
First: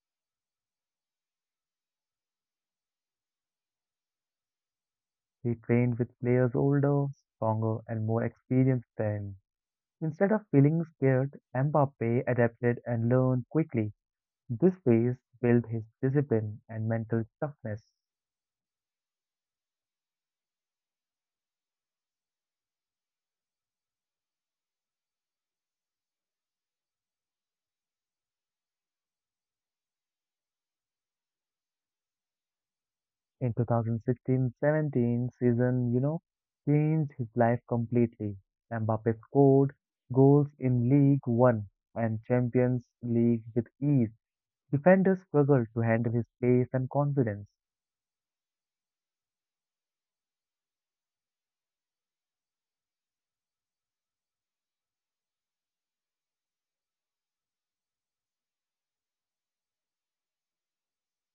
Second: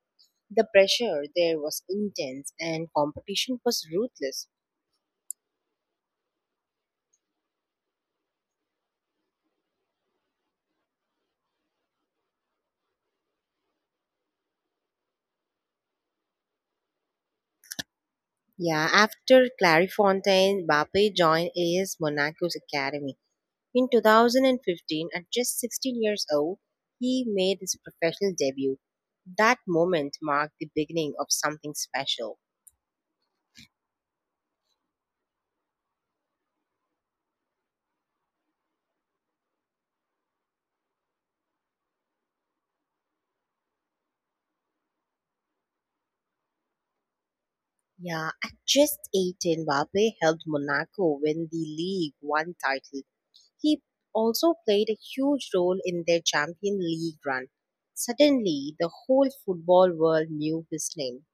A: The pressure there was intense and competition was ruthless.
B: He trained with players older, stronger, and more experienced than him. Instead of feeling scared, Mbappe adapted and learned quickly. This phase built his discipline and mental toughness.
A: Yeah, after Clairefontaine, Mbappe joined AS Monaco's academy. In 2015, at just 16 years old, he made his professional debut. That moment marked the beginning of something special.
B: In 2016-17 season, changed his life completely. Mbappe scored goals in League 1 and Champions League with ease. Defenders struggled to handle his pace and confidence.
A: Yeah, at just 18, Mbappe helped Monaco win the League One title. He also played a huge role in their Champion League run. Suddenly, the whole football world knew his name.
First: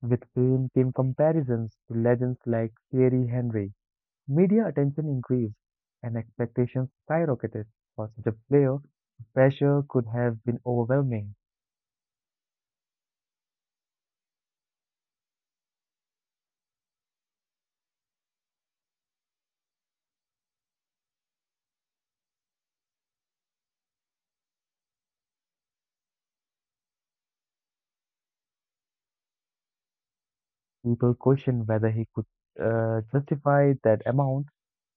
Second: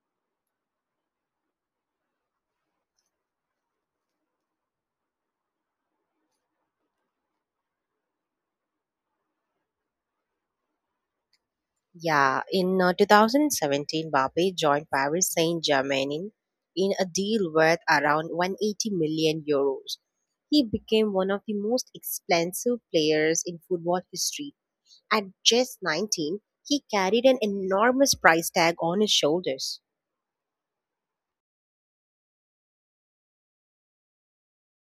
B: With fame came comparisons to legends like Thierry Henry. Media attention increased and expectations skyrocketed for such a player. The pressure could have been overwhelming.
A: Yeah, in 2017, Mbappe joined Paris Saint-Germain in a deal worth around 180 million euros. He became one of the most expensive players in football history. At just 19, he carried an enormous price tag on his shoulders.
B: People questioned whether he could justify that amount.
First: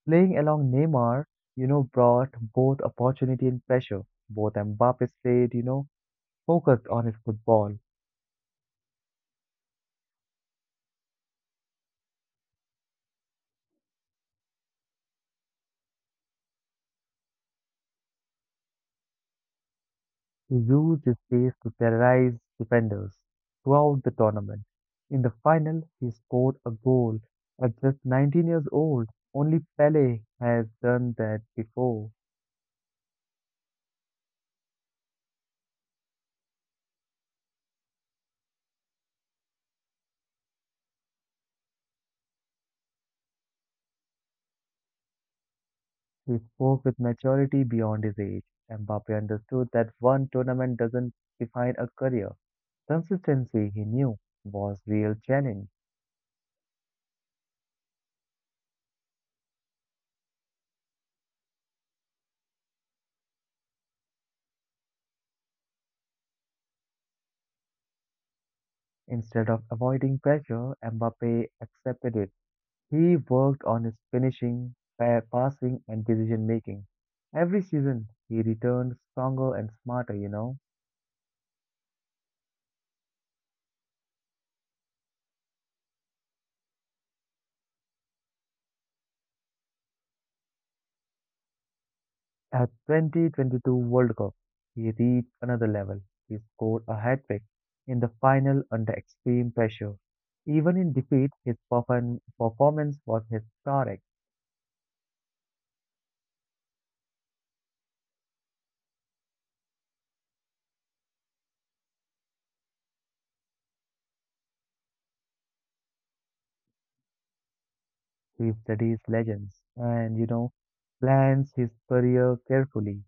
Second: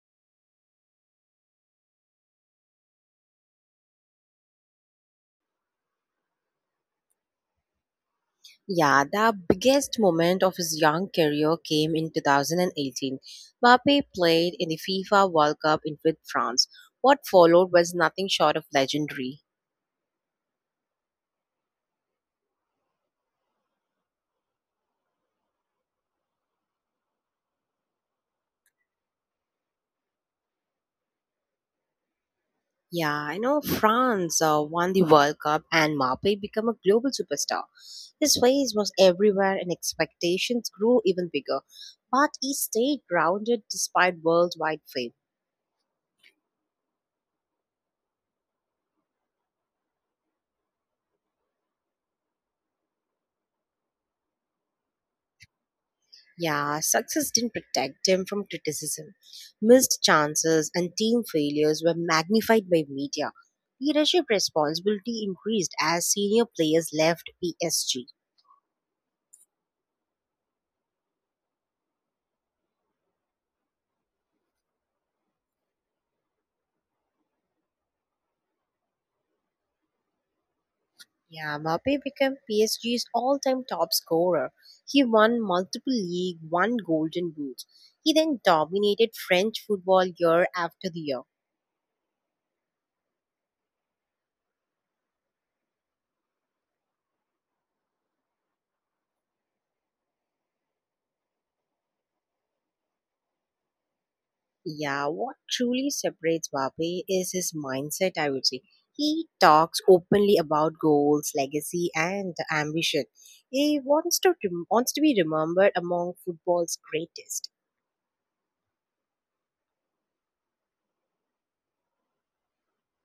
B: Playing along Neymar, brought both opportunity and pressure. Both Mbappe stayed, focused on his football.
A: Yeah, the biggest moment of his young career came in 2018. Mbappe played in the FIFA World Cup in with France. What followed was nothing short of legendary.
B: He used his pace to terrorize defenders throughout the tournament. In the final, he scored a goal at just 19 years old. Only Pele has done that before.
A: Yeah, I know France won the World Cup and Mbappe became a global superstar. His face was everywhere and expectations grew even bigger, but he stayed grounded despite worldwide fame.
B: He spoke with maturity beyond his age. Mbappe understood that one tournament doesn't define a career. Consistency, he knew, was real challenge.
A: Yeah, success didn't protect him from criticism. Missed chances and team failures were magnified by media. Leadership responsibility increased as senior players left PSG.
B: Instead of avoiding pressure, Mbappe accepted it. He worked on his finishing, passing, and decision making. Every season, he returned stronger and smarter.
A: Yeah, Mbappe became PSG's all-time top scorer. He won multiple league, one golden boot. He then dominated French football year after the year.
B: At 2022 World Cup, he reached another level. He scored a hat trick in the final under extreme pressure. Even in defeat, his performance was historic.
A: Yeah, what truly separates Vape is his mindset, I would say. He talks openly about goals, legacy, and ambition. He wants to be remembered among football's greatest.
B: He studies legends and, plans his career carefully.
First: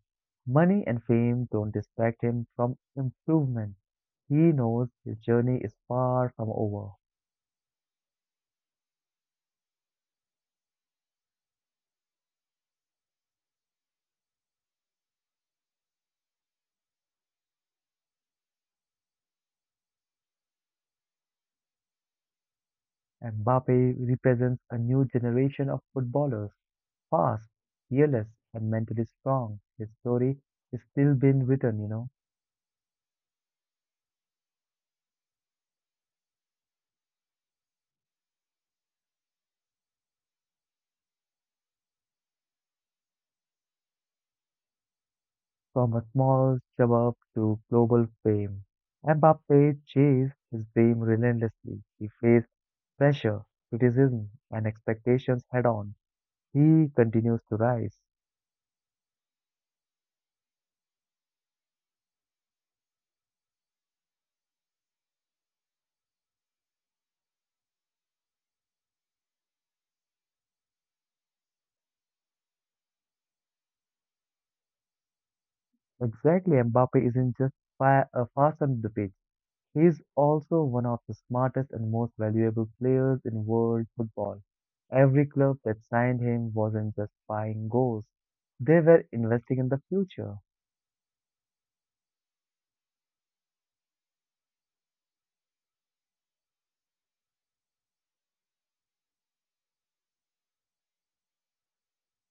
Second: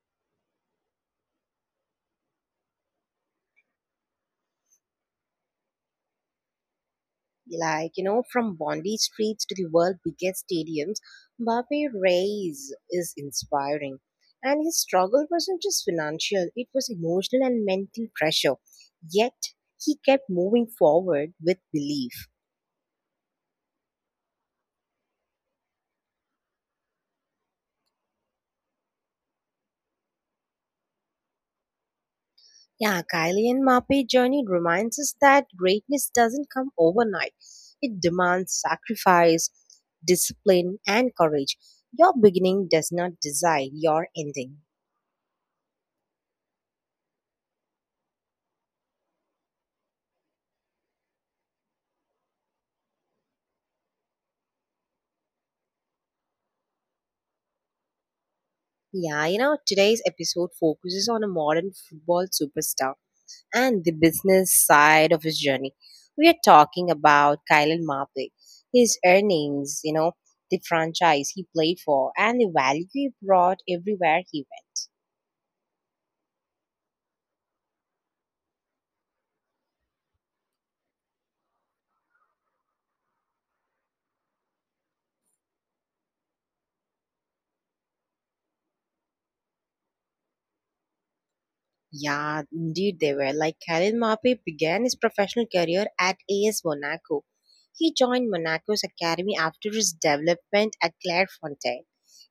B: Money and fame don't distract him from improvement. He knows his journey is far from over.
A: Like, from Bondi streets to the world's biggest stadiums, Mbappe raise is inspiring. And his struggle wasn't just financial, it was emotional and mental pressure. Yet, he kept moving forward with belief.
B: Mbappe represents a new generation of footballers, fast, fearless, and mentally strong. His story is still being written.
A: Yeah, Kylian Mbappe journey reminds us that greatness doesn't come overnight. It demands sacrifice, discipline, and courage. Your beginning does not decide your ending.
B: From a small suburb to global fame, Mbappe chased his dream relentlessly. He faced pressure, criticism, and expectations head on. He continues to rise.
A: Yeah, today's episode focuses on a modern football superstar and the business side of his journey. We are talking about Kylian Mbappe, his earnings, the franchise he played for, and the value he brought everywhere he...
B: Exactly, Mbappe isn't just fast on the pitch. He is also one of the smartest and most valuable players in world football. Every club that signed him wasn't just buying goals; they were investing in the future.
A: Yeah, indeed they were. Like Khalid Mape began his professional career at AS Monaco. He joined Monaco's academy after his development at Clairefontaine.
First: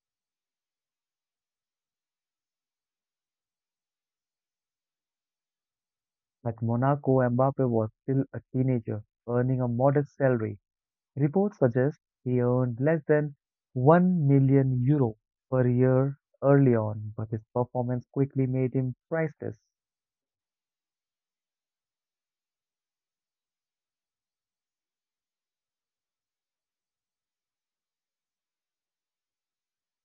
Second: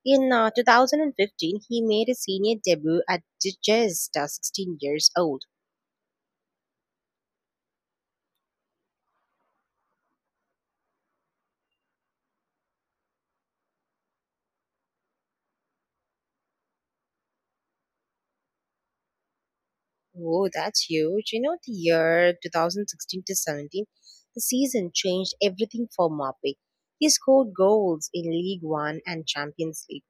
A: In 2015, he made his senior debut at just 16 years old.
B: At Monaco, Mbappe was still a teenager, earning a modest salary. Reports suggest he earned less than 1 million euro per year early on, but his performance quickly made him priceless.
A: Oh, that's huge. The year 2016 to 17, the season changed everything for Mape. He scored goals in League One and Champions League.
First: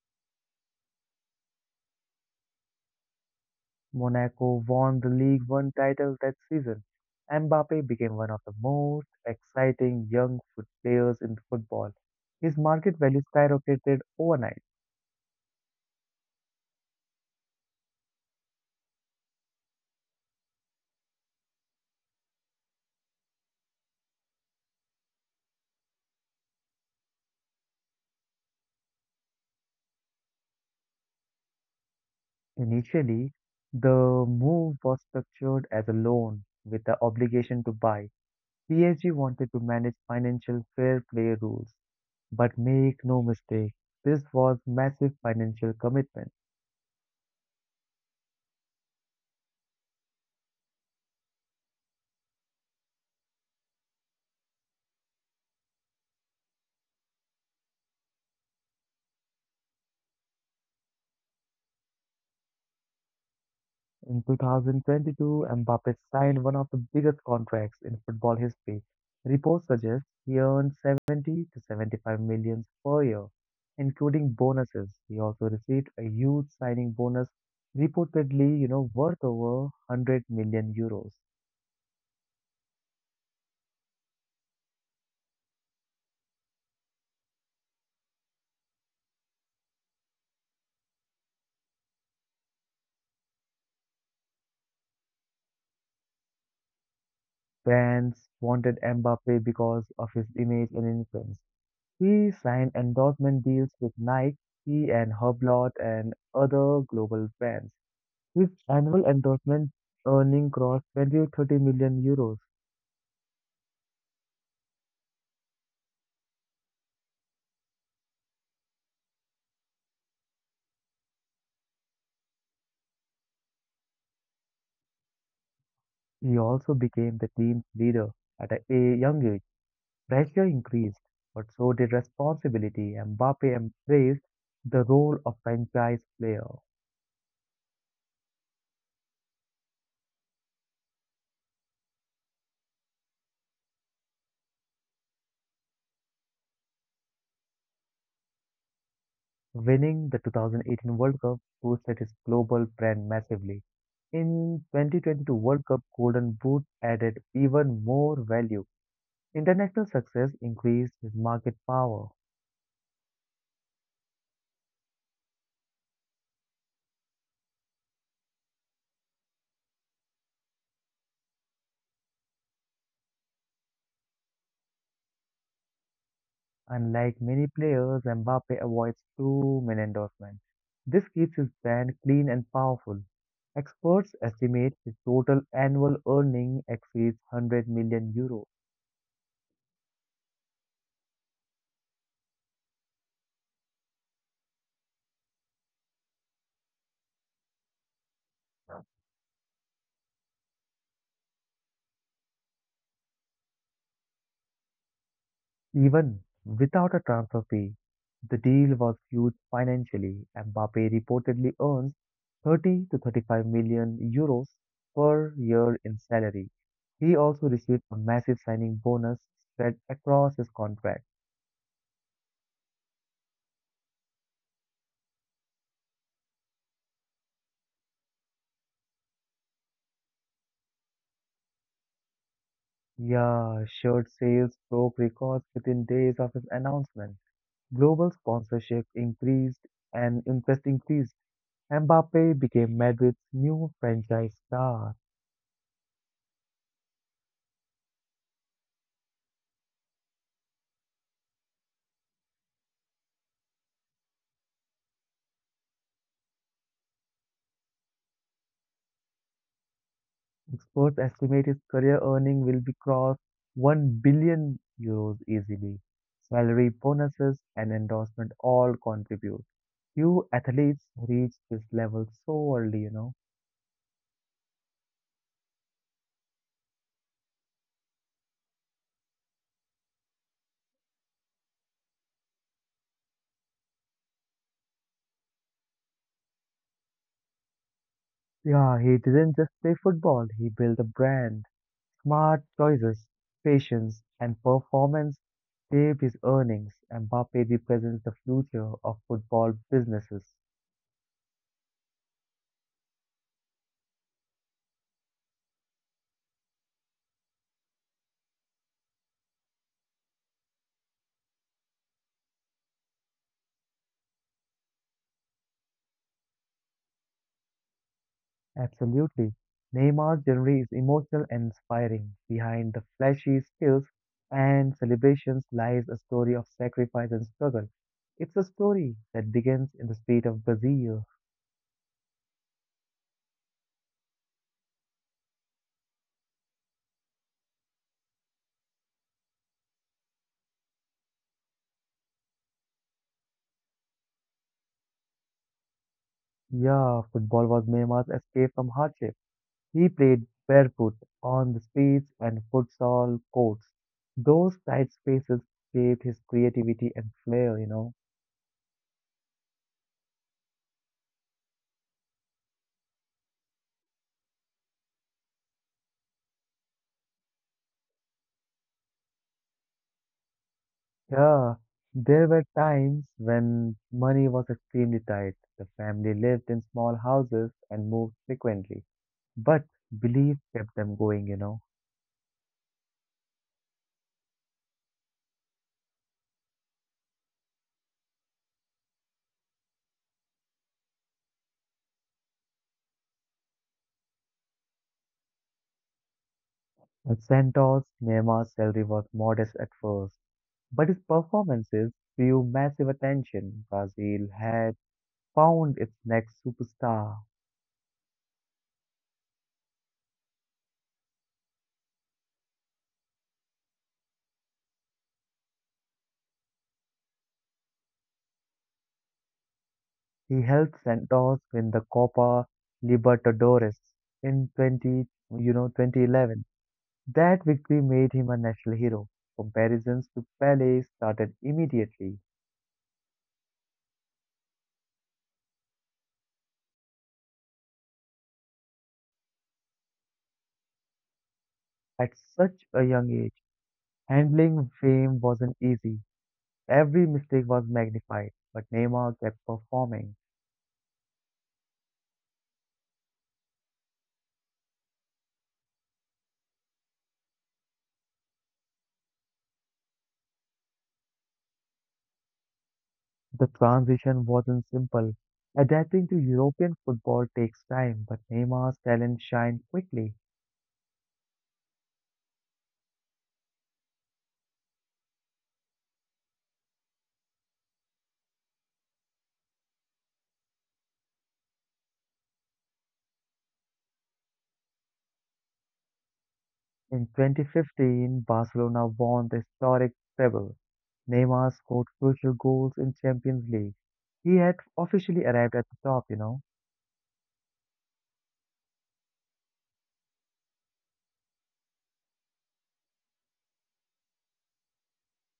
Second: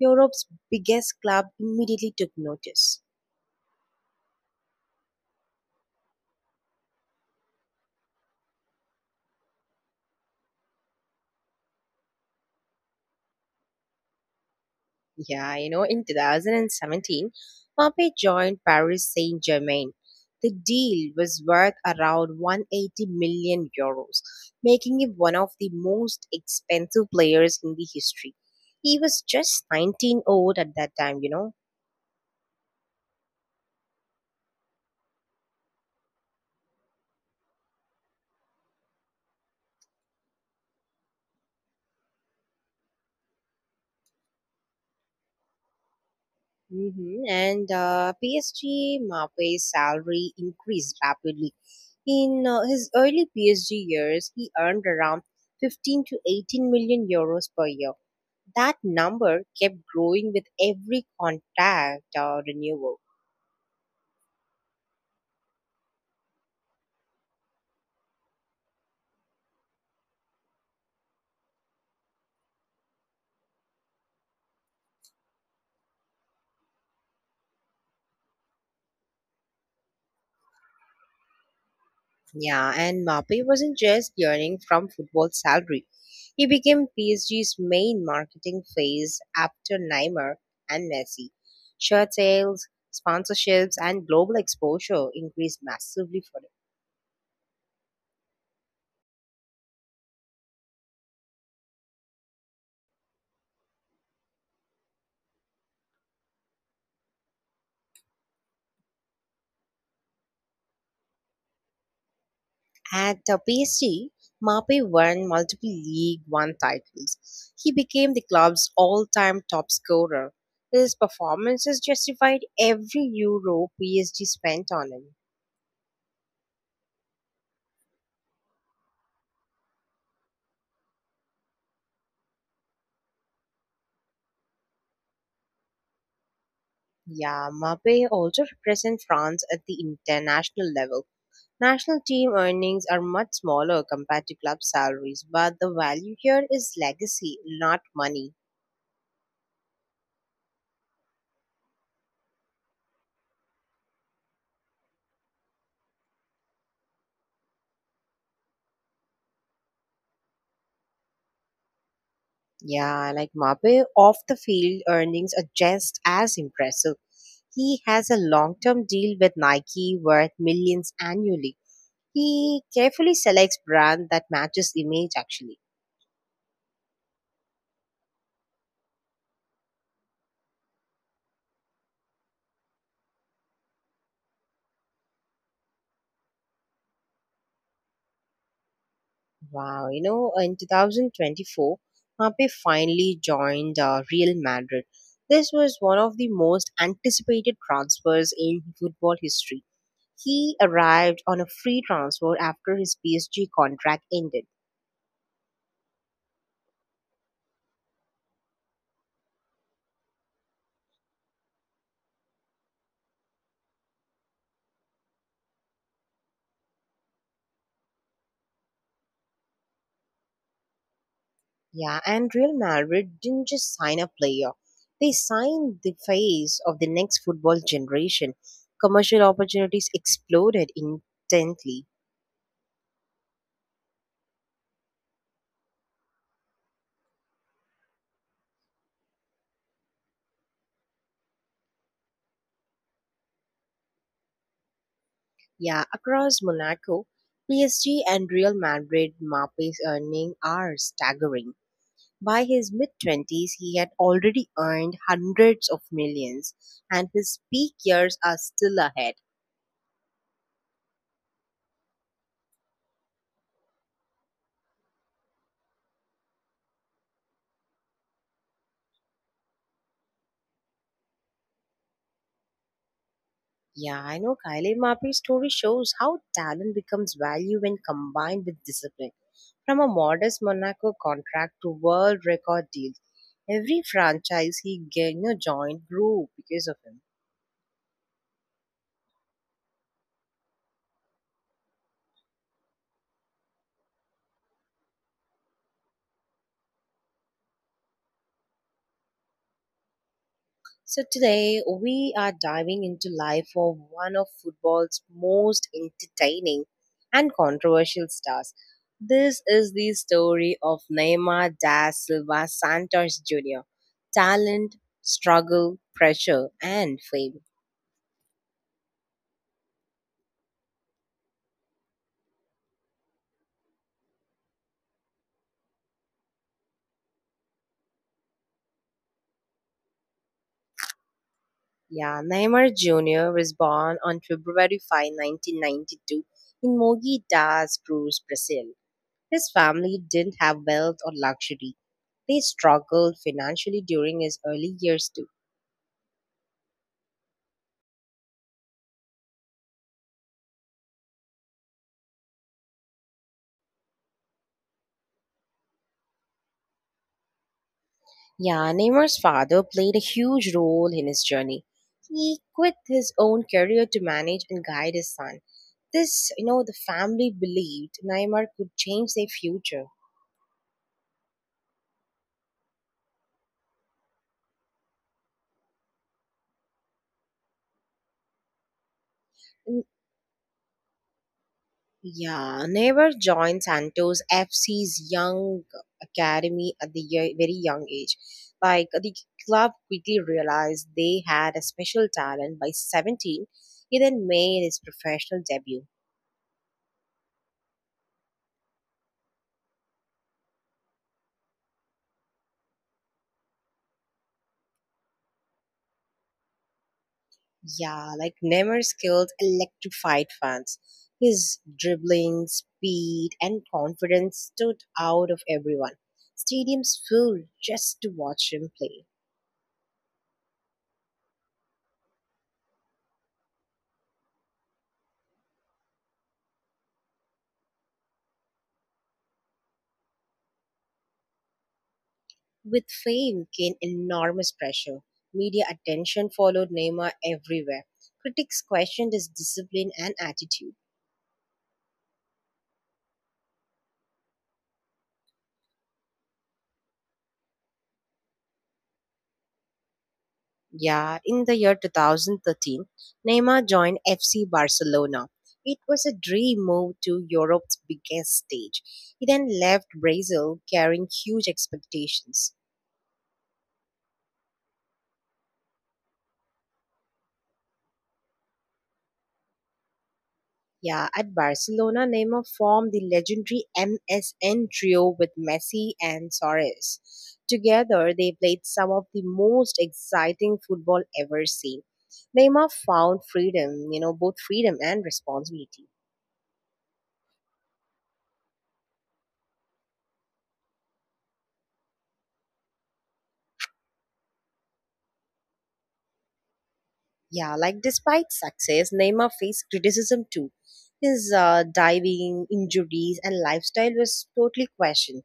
A: Europe's biggest club immediately took notice.
B: Monaco won the League One title that season. Mbappe became one of the most exciting young foot players in football. His market value skyrocketed overnight.
A: Yeah, in 2017, Mbappe joined Paris Saint-Germain. The deal was worth around 180 million euros, making him one of the most expensive players in the history. He was just 19 old at that time,
B: Initially, the move was structured as a loan with the obligation to buy. PSG wanted to manage financial fair play rules, but make no mistake, this was massive financial commitment.
A: And PSG Mbappe's salary increased rapidly. In his early PSG years, he earned around 15 to 18 million euros per year. That number kept growing with every contact or renewal.
B: In 2022, Mbappe signed one of the biggest contracts in football history. Reports suggest he earned 70 to 75 million per year, including bonuses. He also received a huge signing bonus, reportedly, worth over 100 million euros.
A: Yeah, and Mbappe wasn't just earning from football salary. He became PSG's main marketing face after Neymar and Messi. Shirt sales, sponsorships, and global exposure increased massively for him.
B: Fans wanted Mbappe because of his image and influence. He signed endorsement deals with Nike, he and Hublot and other global brands. His annual endorsement earning crossed 20 to 30 million euros.
A: At the PSG, Mape won multiple League One titles. He became the club's all-time top scorer. His performances justified every euro PSG spent on him.
B: He also became the team's leader at a young age. Pressure increased, but so did responsibility. Mbappe embraced the role of franchise player.
A: Yeah, Mape also represents France at the international level. National team earnings are much smaller compared to club salaries, but the value here is legacy, not money.
B: Winning the 2018 World Cup boosted his global brand massively. In 2022 World Cup Golden Boot added even more value. International success increased his market power.
A: Yeah, like Mape off the field earnings are just as impressive. He has a long term deal with Nike worth millions annually. He carefully selects brand that matches image actually.
B: Unlike many players, Mbappe avoids too many endorsements. This keeps his brand clean and powerful. Experts estimate his total annual earning exceeds 100 million euros.
A: Wow, in 2024, Mbappe finally joined Real Madrid. This was one of the most anticipated transfers in football history. He arrived on a free transfer after his PSG contract ended.
B: Even without a transfer fee, the deal was huge financially. Mbappe reportedly earns 30 to 35 million euros per year in salary. He also received a massive signing bonus spread across his contract.
A: Yeah, and Real Madrid didn't just sign a player. They signed the face of the next football generation. Commercial opportunities exploded instantly.
B: Yeah, shirt sales broke records within days of his announcement. Global sponsorship increased and interest increased. Mbappe became Madrid's new franchise star.
A: Yeah, across Monaco, PSG and Real Madrid Mbappé's earnings are staggering. By his mid-twenties, he had already earned hundreds of millions, and his peak years are still ahead.
B: Experts estimate his career earning will be cross 1 billion euros easily. Salary bonuses and endorsement all contribute. Few athletes reach this level so early.
A: Yeah, I know Kylian Mbappé's story shows how talent becomes value when combined with discipline. From a modest Monaco contract to world record deals, every franchise joined grew because of him.
B: Yeah, he didn't just play football, he built a brand. Smart choices, patience, and performance shaped his earnings. Mbappe represents the future of football businesses.
A: So today we are diving into life of one of football's most entertaining and controversial stars. This is the story of Neymar da Silva Santos Jr. Talent, struggle, pressure, and fame.
B: Absolutely. Neymar's journey is emotional and inspiring. Behind the flashy skills and celebrations lies a story of sacrifice and struggle. It's a story that begins in the street of Brazil.
A: Yeah, Neymar Jr. was born on February 5, 1992, in Mogi das Cruz, Brazil. His family didn't have wealth or luxury. They struggled financially during his early years too.
B: Yeah, football was Neymar's escape from hardship. He played barefoot on the streets and futsal courts. Those tight spaces shaped his creativity and flair.
A: Yeah, Neymar's father played a huge role in his journey. He quit his own career to manage and guide his son. This, the family believed Neymar could change their future.
B: Yeah, there were times when money was extremely tight. The family lived in small houses and moved frequently, but belief kept them going.
A: Yeah, Never joined Santos FC's young academy at very young age. Like the club quickly realized they had a special talent by 17. He then made his professional debut.
B: At Santos, Nehma's salary was modest at first, but his performances drew massive attention. Brazil had found its next superstar.
A: Yeah, like Neymar skilled electrified fans. His dribbling, speed, and confidence stood out of everyone. Stadiums filled just to watch him play.
B: He helped Santos win the Copa Libertadores in 20, 2011. That victory made him a national hero. Comparisons to Pele started immediately.
A: With fame came enormous pressure. Media attention followed Neymar everywhere. Critics questioned his discipline and attitude.
B: At such a young age, handling fame wasn't easy. Every mistake was magnified, but Neymar kept performing.
A: Yeah, in the year 2013, Neymar joined FC Barcelona. It was a dream move to Europe's biggest stage. He then left Brazil carrying huge expectations.
B: The transition wasn't simple. Adapting to European football takes time, but Neymar's talent shined quickly.
A: Yeah, at Barcelona, Neymar formed the legendary MSN trio with Messi and Suarez. Together, they played some of the most exciting football ever seen. Neymar found freedom, both freedom and responsibility.
B: In 2015, Barcelona won the historic treble. Neymar scored crucial goals in Champions League. He had officially arrived at the top.
A: Yeah, like despite success, Neymar faced criticism too. His diving, injuries, and lifestyle was totally questioned.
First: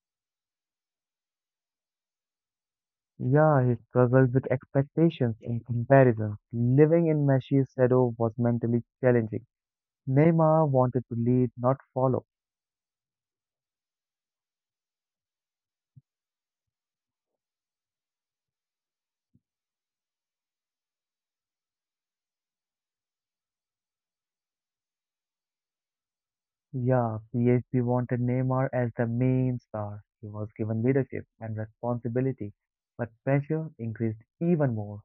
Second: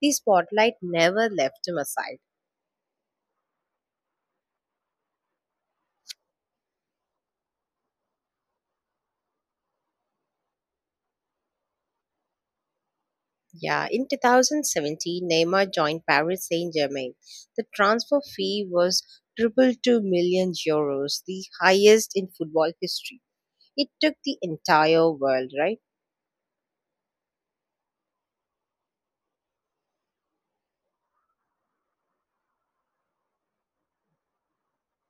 A: The spotlight never left him aside.
B: Yeah, he struggled with expectations and comparisons. Living in Messi's shadow was mentally challenging. Neymar wanted to lead, not follow.
A: Yeah, in 2017, Neymar joined Paris Saint-Germain. The transfer fee was triple two million euros, the highest in football history. It took the entire world, right?
B: Yeah, PSG wanted Neymar as the main star. He was given leadership and responsibility, but pressure increased even more.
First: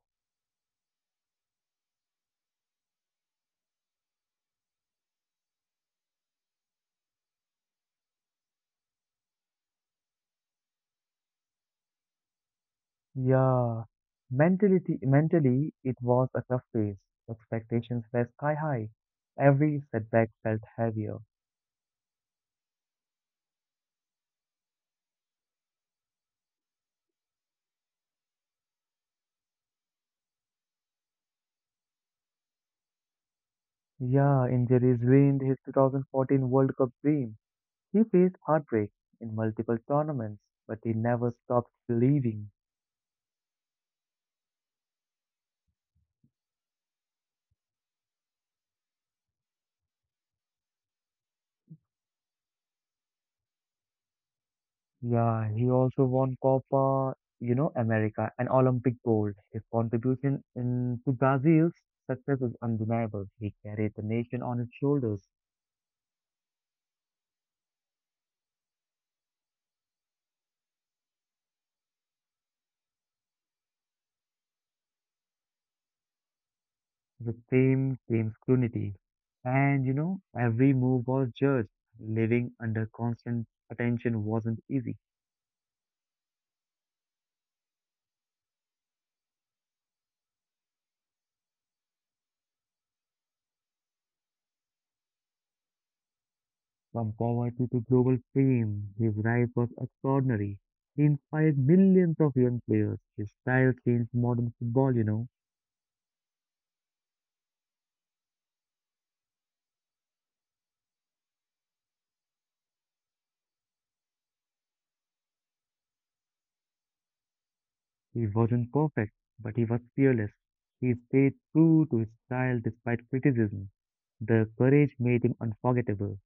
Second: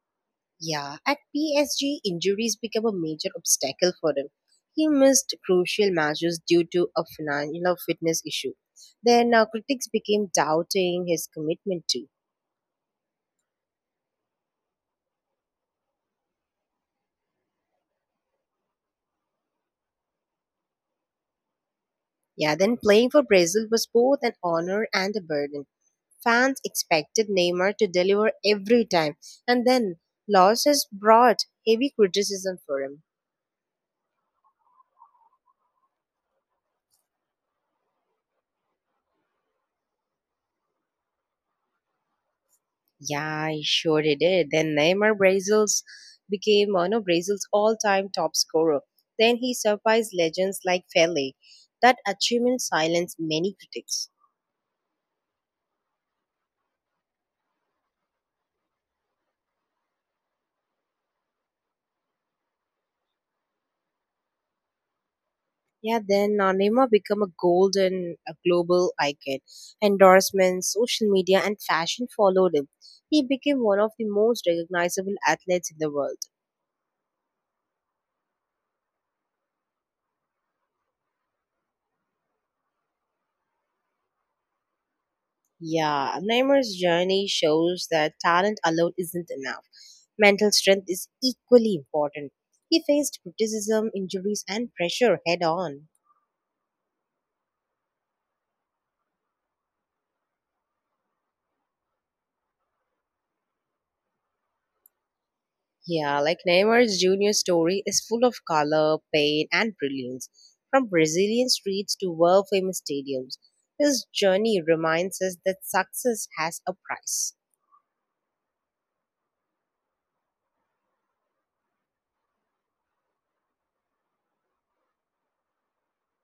A: Yeah, at PSG, injuries became a major obstacle for him. He missed crucial matches due to a financial fitness issue. Then critics became doubting his commitment too.
B: Yeah, mentality, mentally, it was a tough phase. Expectations were sky high. Every setback felt heavier.
A: Yeah, then playing for Brazil was both an honor and a burden. Fans expected Neymar to deliver every time, and then losses brought heavy criticism for him.
B: Yeah, injuries ruined his 2014 World Cup dream. He faced heartbreak in multiple tournaments, but he never stopped believing.
A: Yeah, I sure he did. Then Neymar Brazil's became one of Brazil's all-time top scorer. Then he surpassed legends like Pele. That achievement silenced many critics.
B: Yeah, he also won Copa, America and Olympic gold. His contribution in to Brazil's success is undeniable. He carried the nation on his shoulders.
A: Yeah, then Neymar became a golden a global icon. Endorsements, social media, and fashion followed him. He became one of the most recognizable athletes in the world.
B: The same team unity. And every move was judged. Living under constant attention wasn't easy.
A: Yeah, Neymar's journey shows that talent alone isn't enough. Mental strength is equally important. He faced criticism, injuries, and pressure head on.
B: From poverty to global fame, his rise was extraordinary. He inspired millions of young players. His style changed modern football.
A: Yeah, like Neymar's junior story is full of color, pain, and brilliance. From Brazilian streets to world famous stadiums, his journey reminds us that success has a price.
B: He wasn't perfect, but he was fearless. He stayed true to his style despite criticism. The courage made him unforgettable.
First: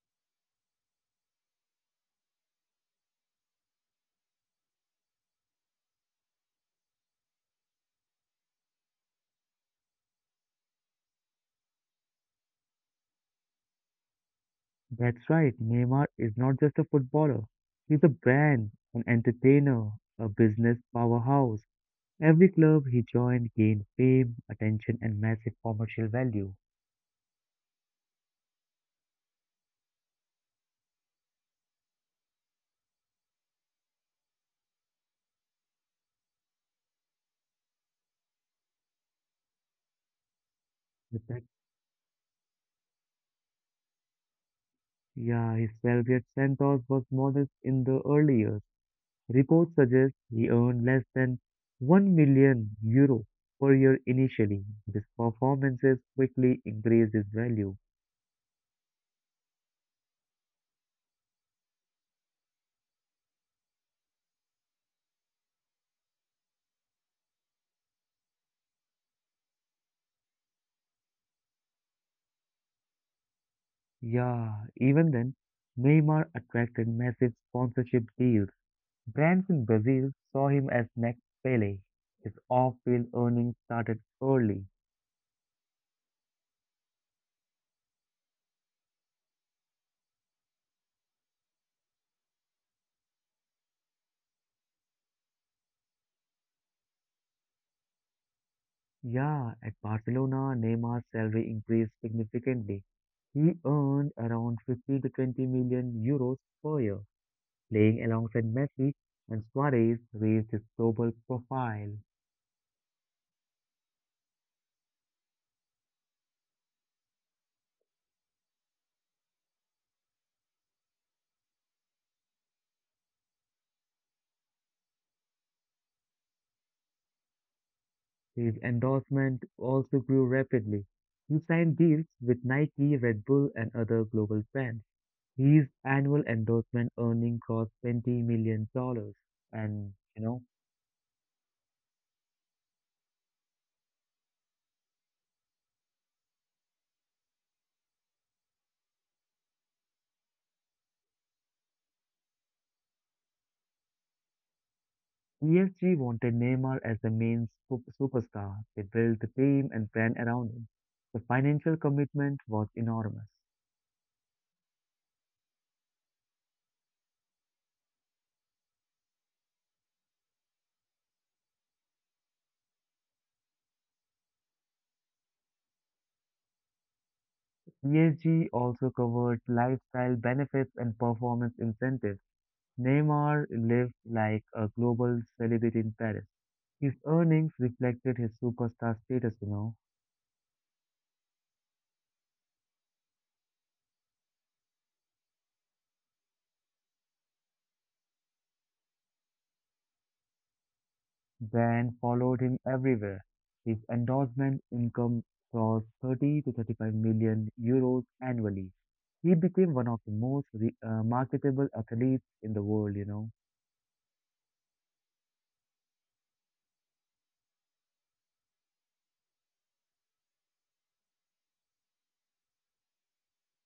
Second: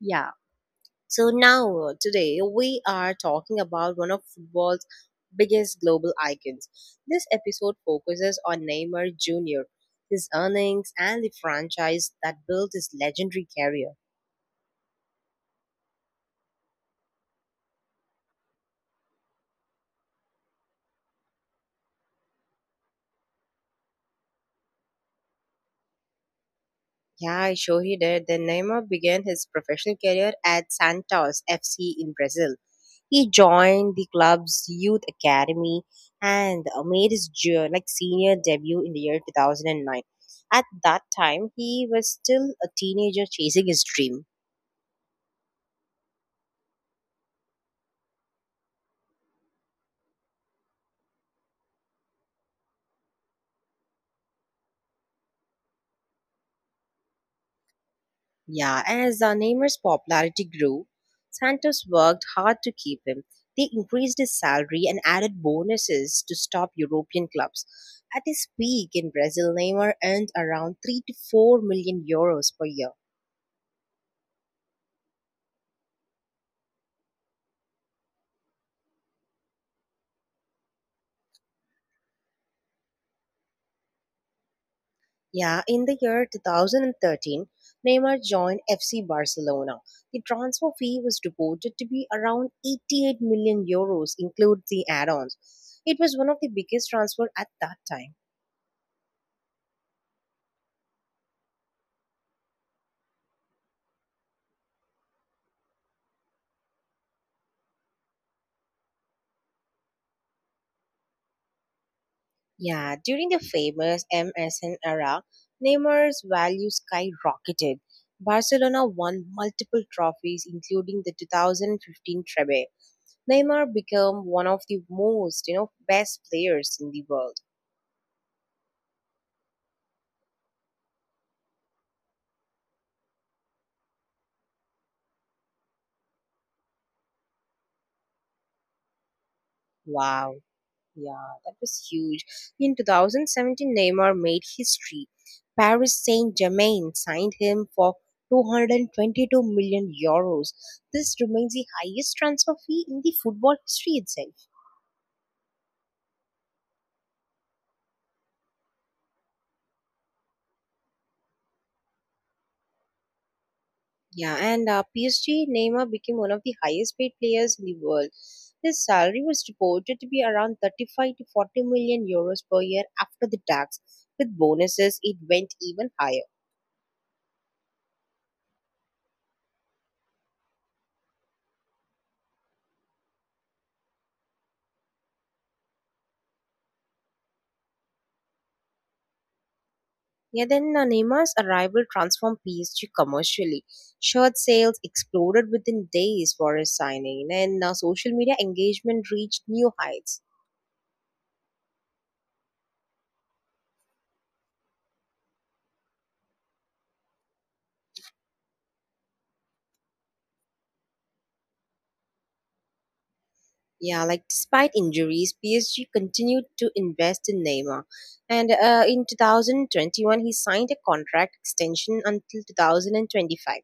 A: Yeah, so now, today, we are talking about one of football's biggest global icons. This episode focuses on Neymar Jr., his earnings, and the franchise that built his legendary career.
B: That's right, Neymar is not just a footballer. He's a brand, an entertainer, a business powerhouse. Every club he joined gained fame, attention, and massive commercial value.
A: Yeah, I sure he did. Then Neymar began his professional career at Santos FC in Brazil. He joined the club's youth academy and made his senior debut in the year 2009. At that
B: The
A: time, he was still a teenager chasing his dream.
B: Yeah, his salary at Santos was modest in the early years. Reports suggest he earned less than 1 million euro per year initially. His performances quickly increased his value.
A: Yeah, as the Neymar's popularity grew, Santos worked hard to keep him. They increased his salary and added bonuses to stop European clubs. At his peak in Brazil, Neymar earned around 3 to 4 million euros per year.
B: Yeah, even then, Neymar attracted massive sponsorship deals. Brands in Brazil saw him as next Pele. His off-field earnings started early.
A: Yeah, in the year 2013, Neymar joined FC Barcelona. The transfer fee was reported to be around 88 million euros, include the add-ons. It was one of the biggest transfer at that time.
B: Yeah, at Barcelona, Neymar's salary increased significantly. He earned around 15-20 to 20 million euros per year, playing alongside Messi and Suarez raised his global profile.
A: Yeah, during the famous MSN era, Neymar's value skyrocketed. Barcelona won multiple trophies, including the 2015 treble. Neymar became one of the best players in the world.
B: His endorsement also grew rapidly. He signed deals with Nike, Red Bull, and other global brands. His annual endorsement earning crossed 20 million dollars, and you know
A: Wow, yeah, that was huge. In 2017, Neymar made history. Paris Saint-Germain signed him for 222 million euros. This remains the highest transfer fee in the football history itself.
B: PSG wanted Neymar as the main superstar. They built the team and brand around him. The financial commitment was enormous.
A: Yeah, and PSG Neymar became one of the highest paid players in the world. His salary was reported to be around 35 to 40 million euros per year after the tax. With bonuses, it went even higher.
B: PSG also covered lifestyle benefits and performance incentives. Neymar lived like a global celebrity in Paris. His earnings reflected his superstar status.
A: Yeah, then Neymar's arrival transformed PSG commercially. Shirt sales exploded within days for his signing, and social media engagement reached new heights.
B: Brand followed him everywhere. His endorsement income crossed 30 to 35 million euros annually. He became one of the most marketable athletes in the world.
A: Yeah, like despite injuries, PSG continued to invest in Neymar. And in 2021, he signed a contract extension until 2025.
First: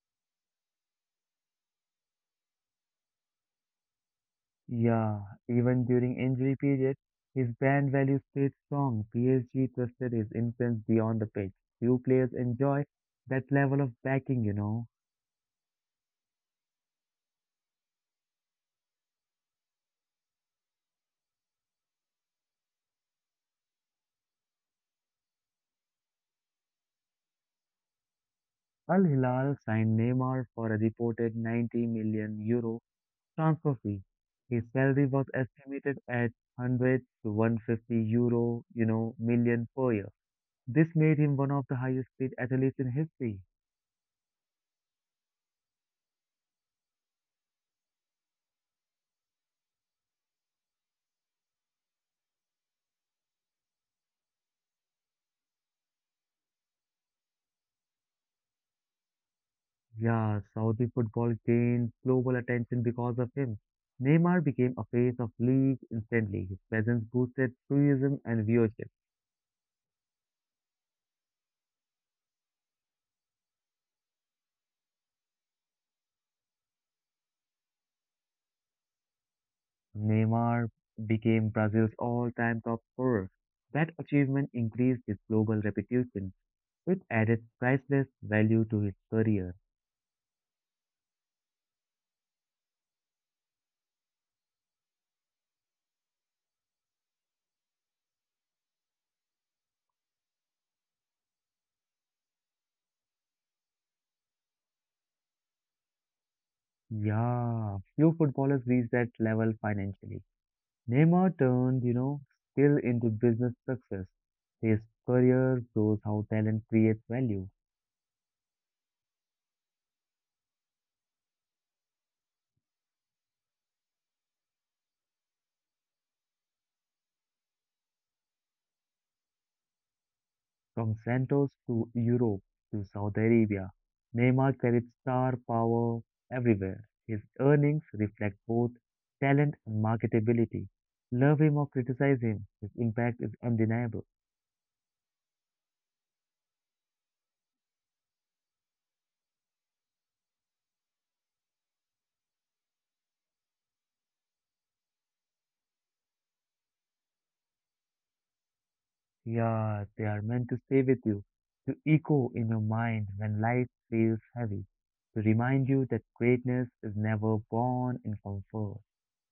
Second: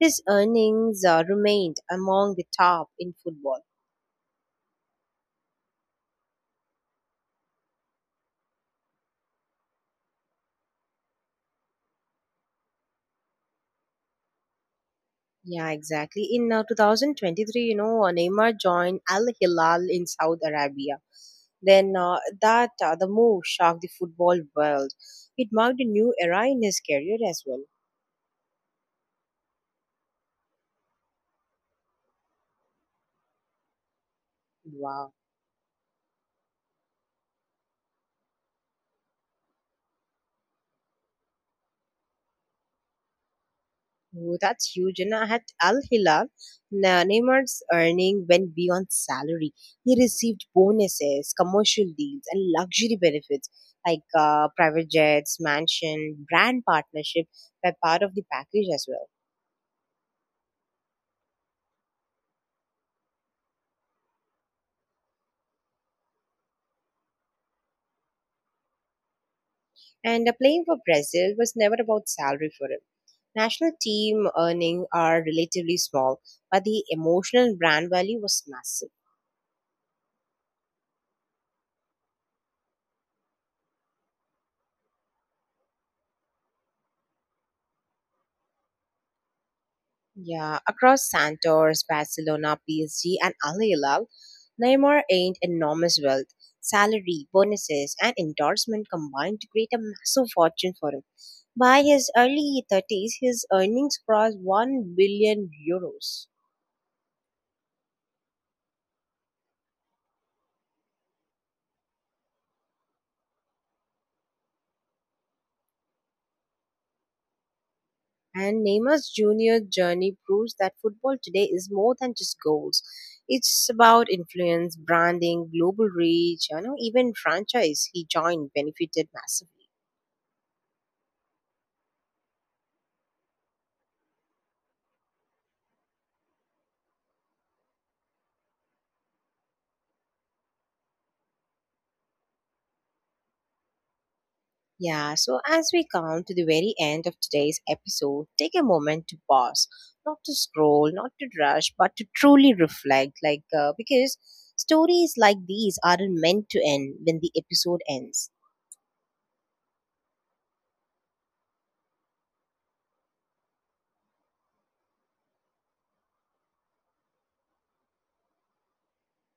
A: His earnings remained among the top in football.
B: Yeah, even during injury period, his brand value stayed strong. PSG trusted his influence beyond the pitch. Few players enjoy that level of backing.
A: Yeah, exactly. In 2023, Neymar joined Al Hilal in Saudi Arabia. Then uh, the move shocked the football world. It marked a new era in his career as well.
B: Al Hilal signed Neymar for a reported 90 million euro transfer fee. His salary
A: Wow.
B: was estimated at 100 to 150 euro, million per year. This made him one of the highest paid athletes in history.
A: Oh, that's huge. And at Al Hilal, Neymar's earning went beyond salary. He received bonuses, commercial deals, and luxury benefits like private jets, mansion, brand partnership were part of the package as well.
B: Yeah, Saudi football gained global attention because of him. Neymar became a face of league instantly. His presence boosted tourism and viewership.
A: And playing for Brazil was never about salary for him. National team earning are relatively small, but the emotional brand value was massive.
B: Neymar became Brazil's all-time top scorer. That achievement increased his global reputation. It added priceless value to his career.
A: Yeah, across Santos, Barcelona, PSG, and Al Hilal, Neymar earned enormous wealth. Salary, bonuses, and endorsement combined to create a massive fortune for him. By his early 30s, his earnings crossed 1 billion euros.
B: Yeah, few footballers reach that level financially. Neymar turned, skill into business success. His career shows how talent creates value.
A: And Neymar's junior journey proves that football today is more than just goals. It's about influence, branding, global reach, you know, even franchise he joined benefited massively.
B: From Santos to Europe to Saudi Arabia, Neymar carried star power everywhere. His earnings reflect both talent and marketability. Love him or criticize him, his impact is undeniable.
A: Yeah, so as we come to the very end of today's episode, take a moment to pause, not to scroll, not to rush, but to truly reflect. Because stories like these aren't meant to end when the episode ends.
B: Yeah, they are meant to stay with you, to echo in your mind when life feels heavy, to remind you that greatness is never born in comfort.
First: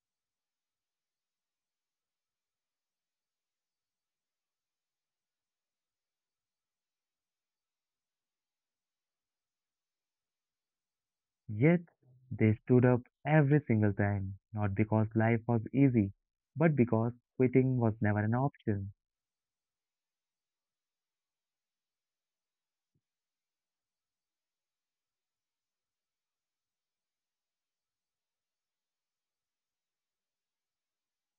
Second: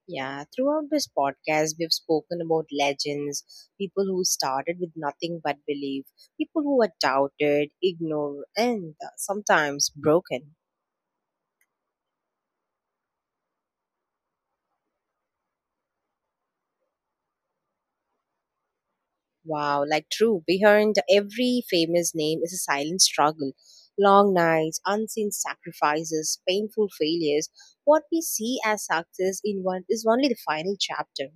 A: Yeah, throughout this podcast, we've spoken about legends, people who started with nothing but belief, people who were doubted, ignored, and sometimes broken.
B: Yet, they stood up every single time, not because life was easy, but because quitting was never an option.
A: Wow, like true. Behind every famous name is a silent struggle. Long nights, unseen sacrifices, painful failures. What we see as success in one is only the final chapter.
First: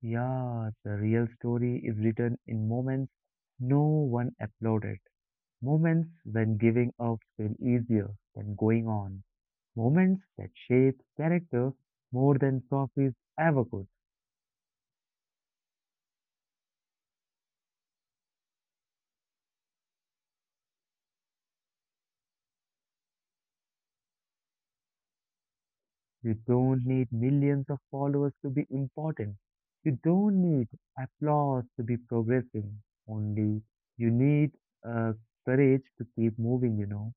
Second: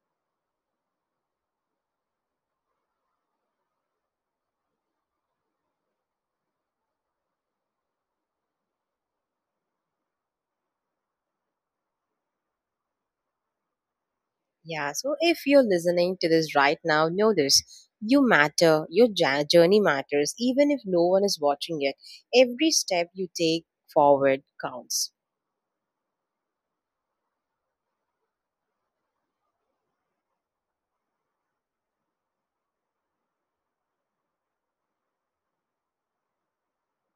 B: Yeah, the real story is written in moments no one applauded, moments when giving up felt easier than going on. Moments that shape character more than trophies ever could.
A: Yeah, so if you're listening to this right now, know this. You matter. Your journey matters, even if no one is watching it. Every step you take forward counts.
B: You don't need millions of followers to be important. You don't need applause to be progressing. Only you need uh, courage to keep moving.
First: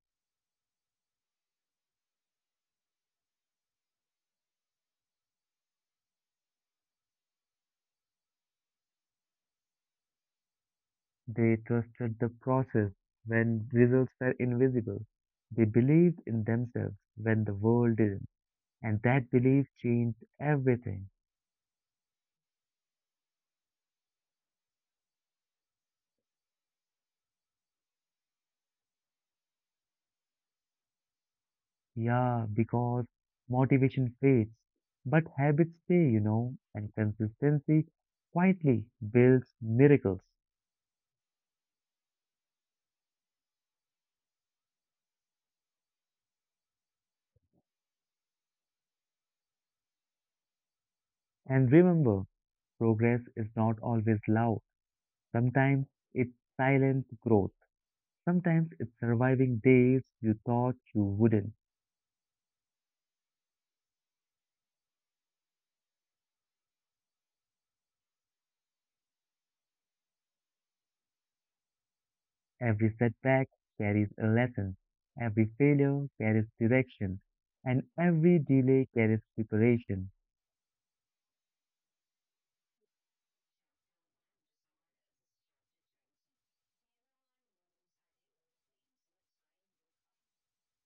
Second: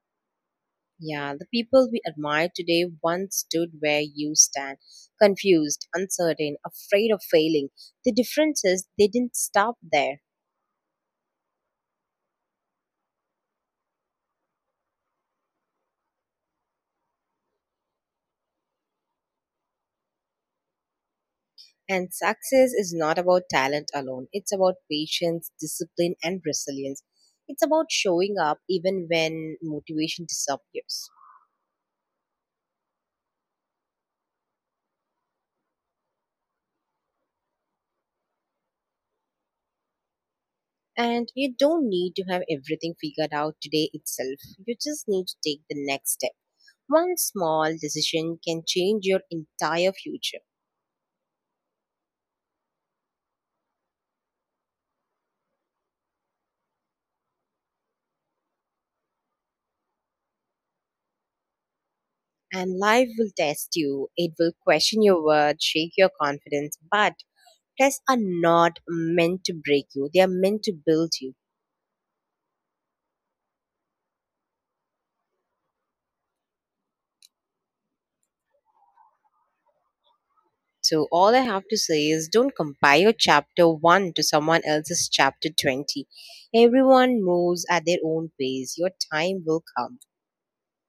A: Yeah, the people we admire today once stood where you stand, confused, uncertain, afraid of failing. The difference is they didn't stop there.
B: They trusted the process when results were invisible. They believed in themselves when the world didn't. And that belief changed everything.
A: And success is not about talent alone, it's about patience, discipline, and resilience. It's about showing up even when motivation disappears.
B: Yeah, because motivation fades, but habits stay, and consistency quietly builds miracles.
A: And you don't need to have everything figured out today itself, you just need to take the next step. One small decision can change your entire future.
B: And remember, progress is not always loud. Sometimes it's silent growth. Sometimes it's surviving days you thought you wouldn't.
A: And life will test you. It will question your worth, shake your confidence, but tests are not meant to break you, they are meant to build you.
B: Every setback carries a lesson. Every failure carries direction. And every delay carries preparation.
A: So, all I have to say is don't compare your chapter 1 to someone else's chapter 20. Everyone moves at their own pace. Your time will come.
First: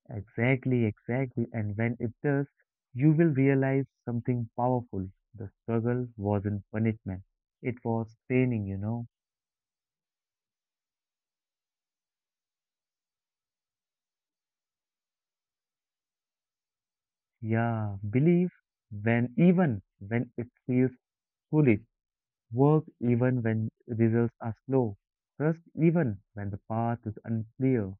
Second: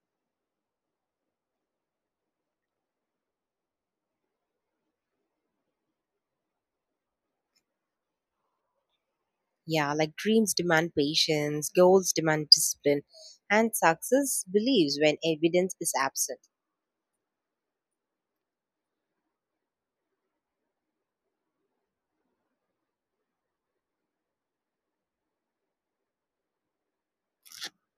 B: Exactly, exactly. And when it does, you will realize something powerful. The struggle wasn't punishment, it was training.
A: Yeah, like dreams demand patience, goals demand discipline, and success believes when evidence is absent.
B: Yeah, believe when even when it feels foolish, work even when results are slow, trust even when the path is unclear.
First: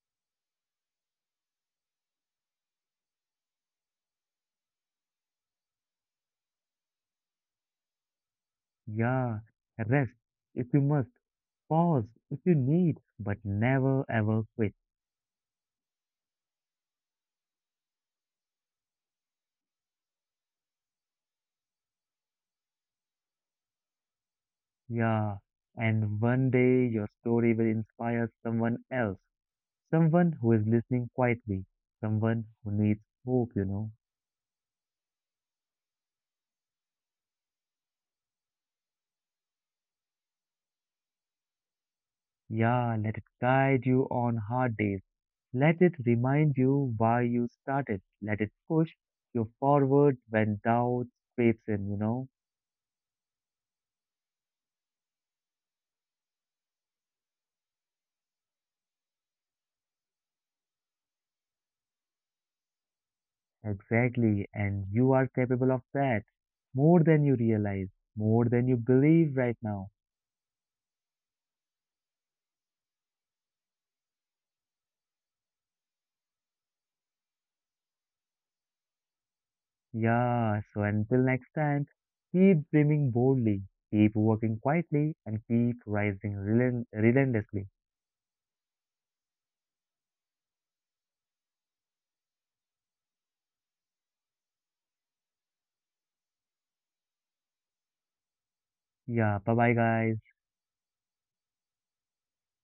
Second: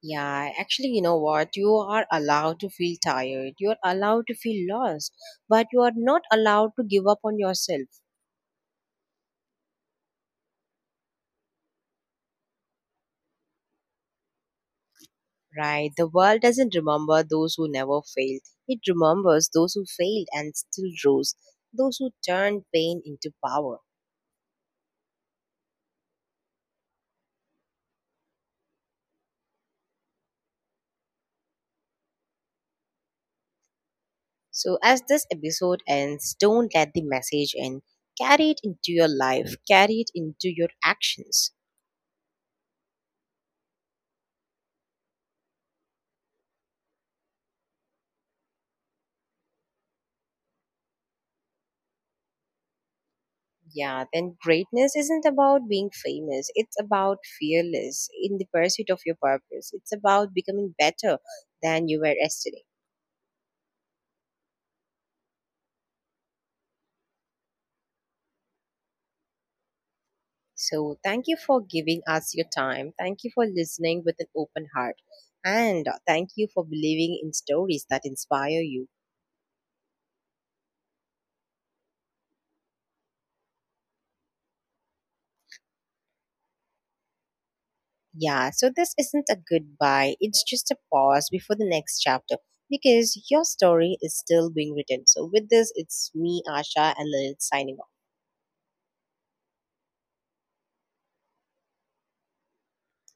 A: Yeah, actually, you know what? You are allowed to feel tired. You are allowed to feel lost, but you are not allowed to give up on yourself,
B: Yeah, rest if you must, pause if you need, but never ever quit.
A: right? The world doesn't remember those who never failed. It remembers those who failed and still rose, those who turned pain into power.
B: Yeah, and one day your story will inspire someone else, someone who is listening quietly, someone who needs hope.
A: So, as this episode ends, don't let the message end. Carry it into your life, carry it into your actions.
B: Yeah, let it guide you on hard days. Let it remind you why you started. Let it push you forward when doubt creeps in.
A: Yeah, then greatness isn't about being famous. It's about fearless in the pursuit of your purpose. It's about becoming better than you were yesterday.
B: Exactly, and you are capable of that more than you realize, more than you believe right now.
A: So, thank you for giving us your time. Thank you for listening with an open heart. And thank you for believing in stories that inspire you.
B: Yeah, so until next time, keep dreaming boldly, keep working quietly, and keep rising relentlessly.
A: Yeah, so this isn't a goodbye. It's just a pause before the next chapter because your story is still being written. So, with this, it's me, Asha, and Lilith signing off.
B: Yeah, bye bye, guys.